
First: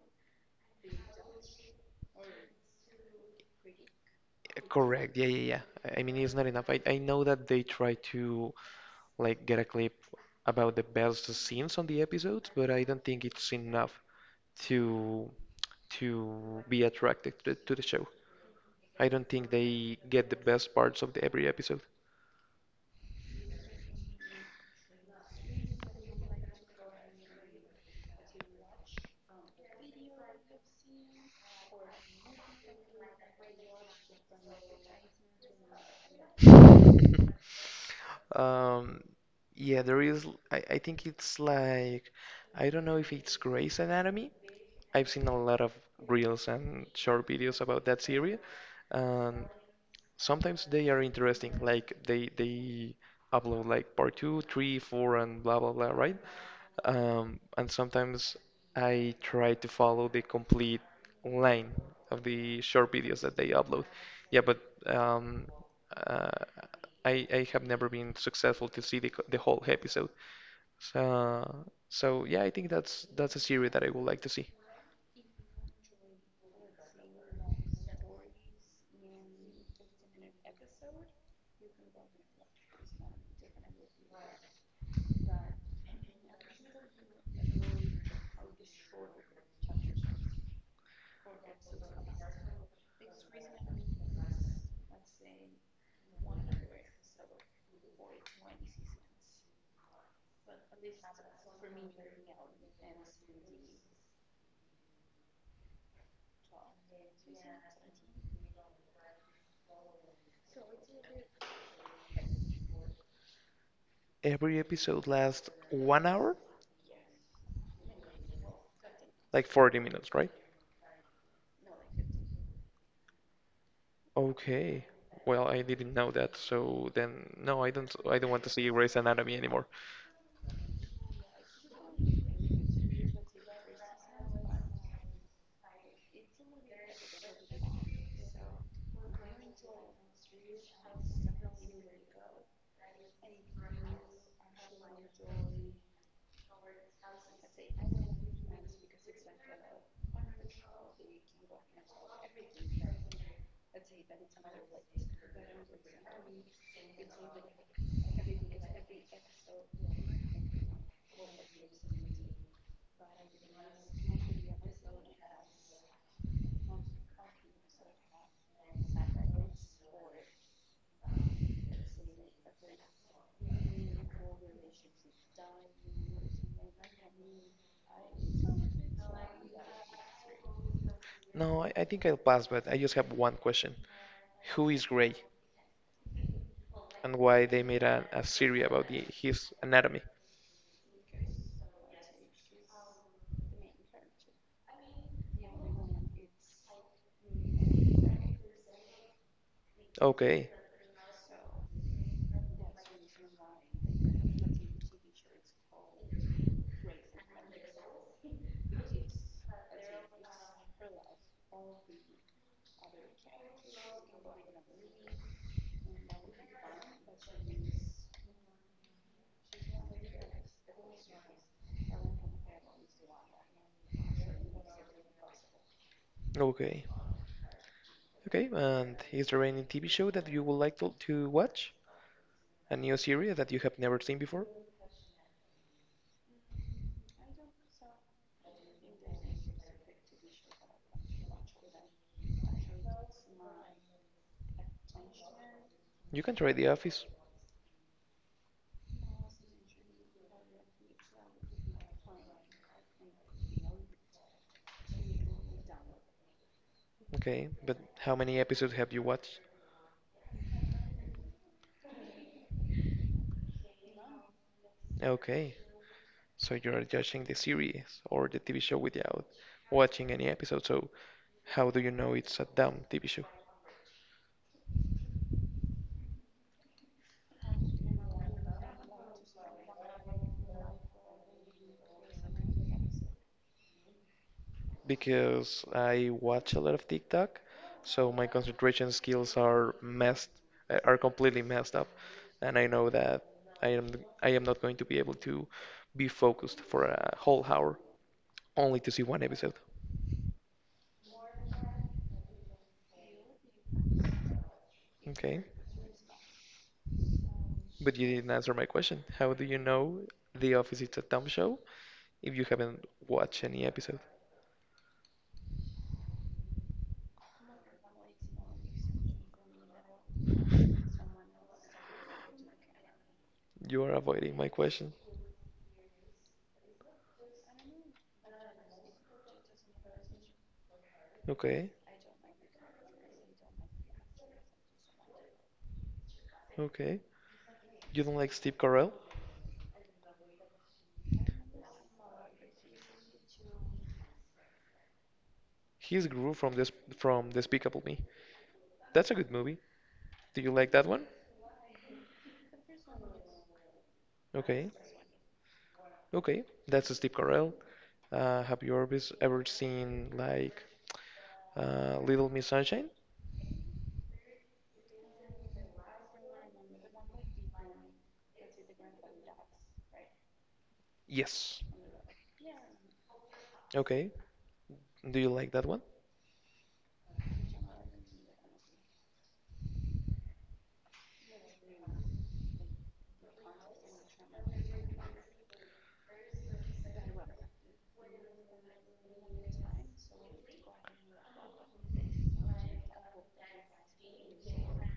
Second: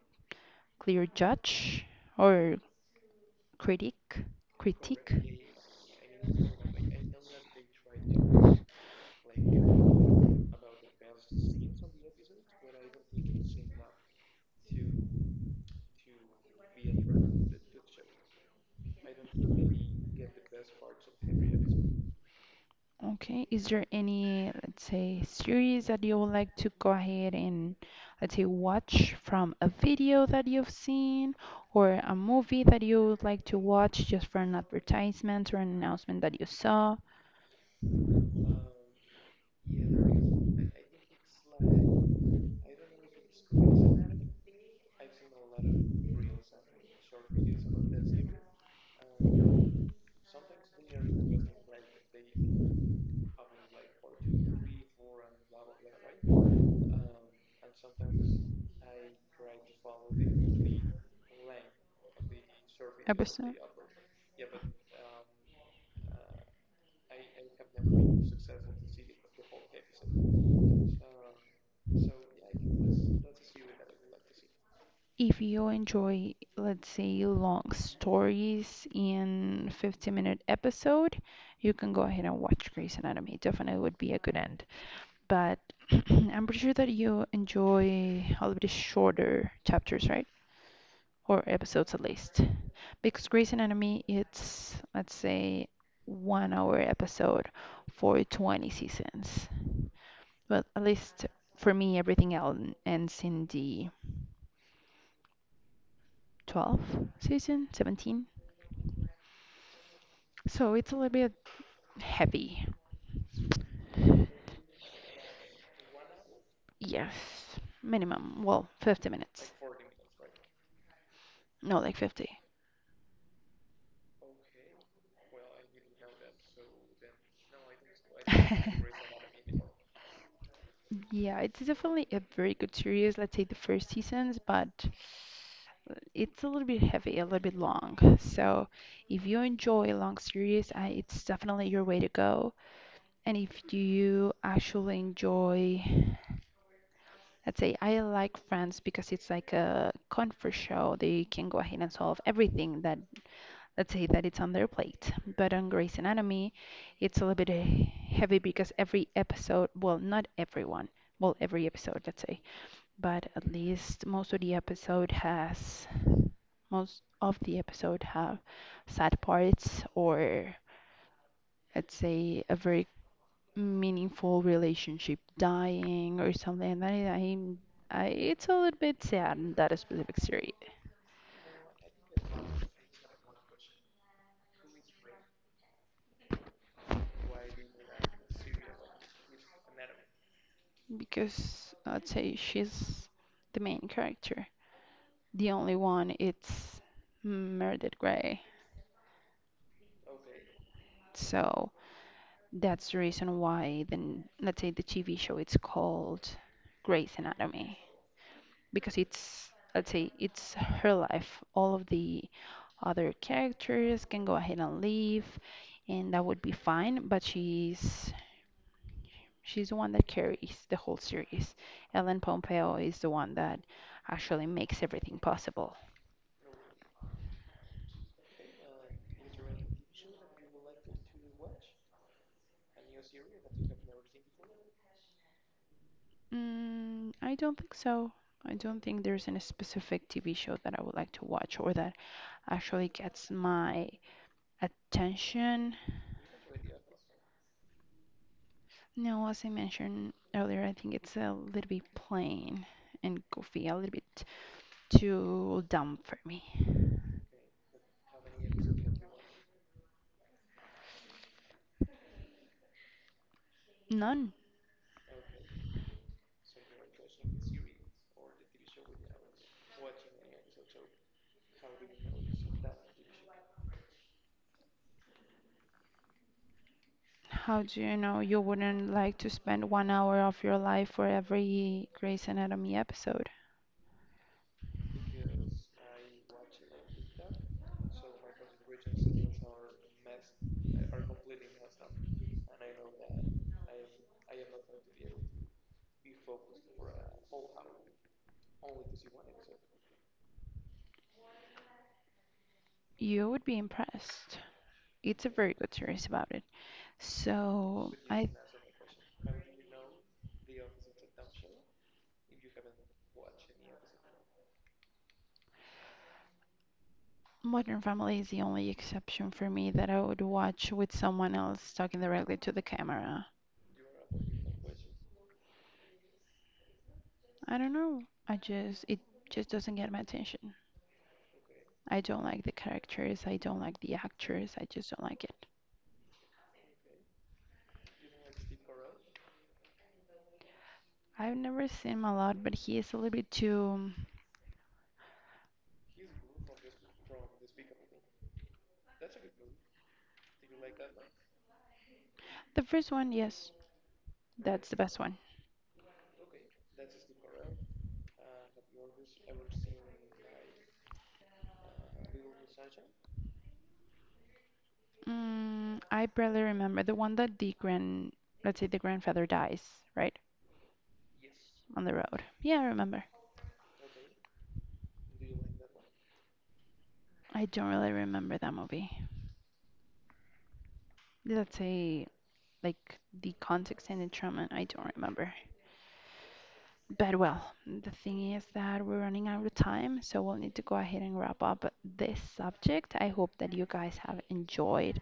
S1: clear judge or critic critique?
S2: Correct. Yeah, yeah, yeah. I mean, it's not enough. I know that they try to like get a clip about the best scenes on the episodes, but I don't think it's enough to to be attracted to the show. I don't think they get the best parts of the, every episode.
S1: Okay, is there any, let's say, series that you would like to go ahead and, let's say, watch from a video that you've seen, or a movie that you would like to watch just for an advertisement or an announcement that you saw?
S2: [laughs] Um, yeah, there is. I think it's like I don't know if it's Grey's Anatomy. I've seen a lot of reels and short videos about that series, and sometimes they are interesting. Like they upload like part two, three, four, and blah blah blah, right? And sometimes I try to follow the complete line of the short videos that they upload. Yeah, but um, uh, I have never been successful to see the the whole episode. So so yeah, I think that's a series that I would like to see.
S1: If you enjoy, let's say, long stories in 50-minute episode, you can go ahead and watch Grey's Anatomy. Definitely would be a good end. But [clears throat] I'm pretty sure that you enjoy a little bit shorter chapters, right? Or episodes at least. Because Grey's Anatomy, it's, let's say, 1 hour episode for 20 seasons. Well, at least for me, everything else ends in the 12th season, 17. So it's a little bit heavy.
S2: Every episode lasts 1 hour?
S1: Yes, minimum. Well, 50
S2: Like
S1: minutes.
S2: 40 minutes, right?
S1: No, like 50.
S2: Okay. Well, I didn't know that, so then no, I don't want to see Grey's Anatomy anymore.
S1: [laughs] Yeah, it's definitely a very good series. Let's say the first seasons, but it's a little bit heavy, a little bit long. So if you enjoy a long series, I, it's definitely your way to go. And if you actually enjoy, let's say, I like Friends because it's like a comfort show. They can go ahead and solve everything that, let's say, that it's on their plate. But on Grey's Anatomy, it's a little bit heavy because every episode, well, not everyone, well, every episode, let's say, but at least most of the episode have sad parts or, let's say, a very meaningful relationship dying or something, and I, it's a little bit sad in that specific series
S2: No, I think I'll pass, but I just have one question. Who is Grey, and why they made a series about the, his anatomy?
S1: because, let's say, she's the main character, the only one it's Meredith Grey,
S2: Okay,
S1: so that's the reason why then, let's say, the TV show it's called Grey's Anatomy because it's, let's say, it's her life. All of the other characters can go ahead and leave, and that would be fine. But she's the one that carries the whole series. Ellen Pompeo is the one that actually makes everything possible.
S2: okay. Okay, and is there any TV show that you would like to watch? A new series that you have never seen before?
S1: Mm, I don't think so. I don't think there's any specific TV show that I would like to watch or that actually gets my attention.
S2: You can try The Office.
S1: No, as I mentioned earlier, I think it's a little bit plain and goofy, a little bit too dumb for me.
S2: Okay, but how many episodes have you watched?
S1: None.
S2: Okay, so you're judging the series or the TV show without watching any episode. So how do you know it's a dumb TV show?
S1: How do you know you wouldn't like to spend 1 hour of your life for every Grey's Anatomy episode?
S2: Because I watch a lot of TikTok, so my concentration skills are messed, are completely messed up, and I know that I am I am not going to be able to be focused for a whole hour only to see one episode.
S1: You would be impressed. It's a
S2: Okay,
S1: very good series about it. So,
S2: but you
S1: I
S2: didn't answer my question. How do you know The Office is a dumb show if you haven't watched any episode?
S1: Modern Family is the only exception for me that I would watch with someone else talking directly to the camera.
S2: You are avoiding my question.
S1: I don't know. I just it just doesn't get my attention.
S2: Okay,
S1: I don't like the characters. I don't like the actors. I just don't like it.
S2: okay. You don't like Steve Carell?
S1: I've never seen him a lot, but he is a little bit too.
S2: He's Gru from this from Despicable Me. That's a good movie. Do you like that one?
S1: The first one, yes, that's
S2: Okay,
S1: the best one.
S2: okay. That's Steve Carell. Have you ever seen like Little Miss Sunshine?
S1: Mm, I barely remember the one that the grand, let's say, the grandfather dies, right?
S2: Yes.
S1: On the road. Yeah, I remember.
S2: Okay. Do you like that one?
S1: I don't really remember that movie. Let's say like the context and the trauma, I don't remember. But well, the thing is that we're running out of time, so we'll need to go ahead and wrap up this subject. I hope that you guys have enjoyed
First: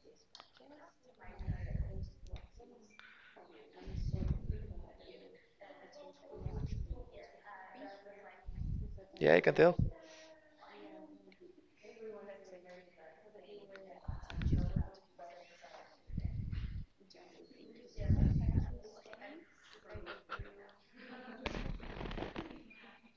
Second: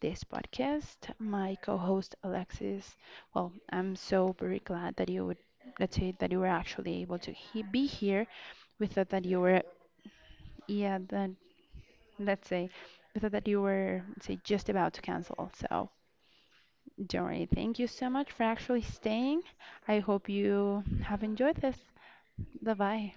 S1: this podcast. My co-host Alexis, well, I'm so very glad that you would, let's say, that you were actually able to he be here. We thought that
S2: Yeah,
S1: you
S2: I can
S1: were,
S2: tell.
S1: yeah, then, let's say, we thought that you were, let's say, just about to cancel. So, don't worry. Thank you so much for actually staying. I hope you have enjoyed this. Bye bye.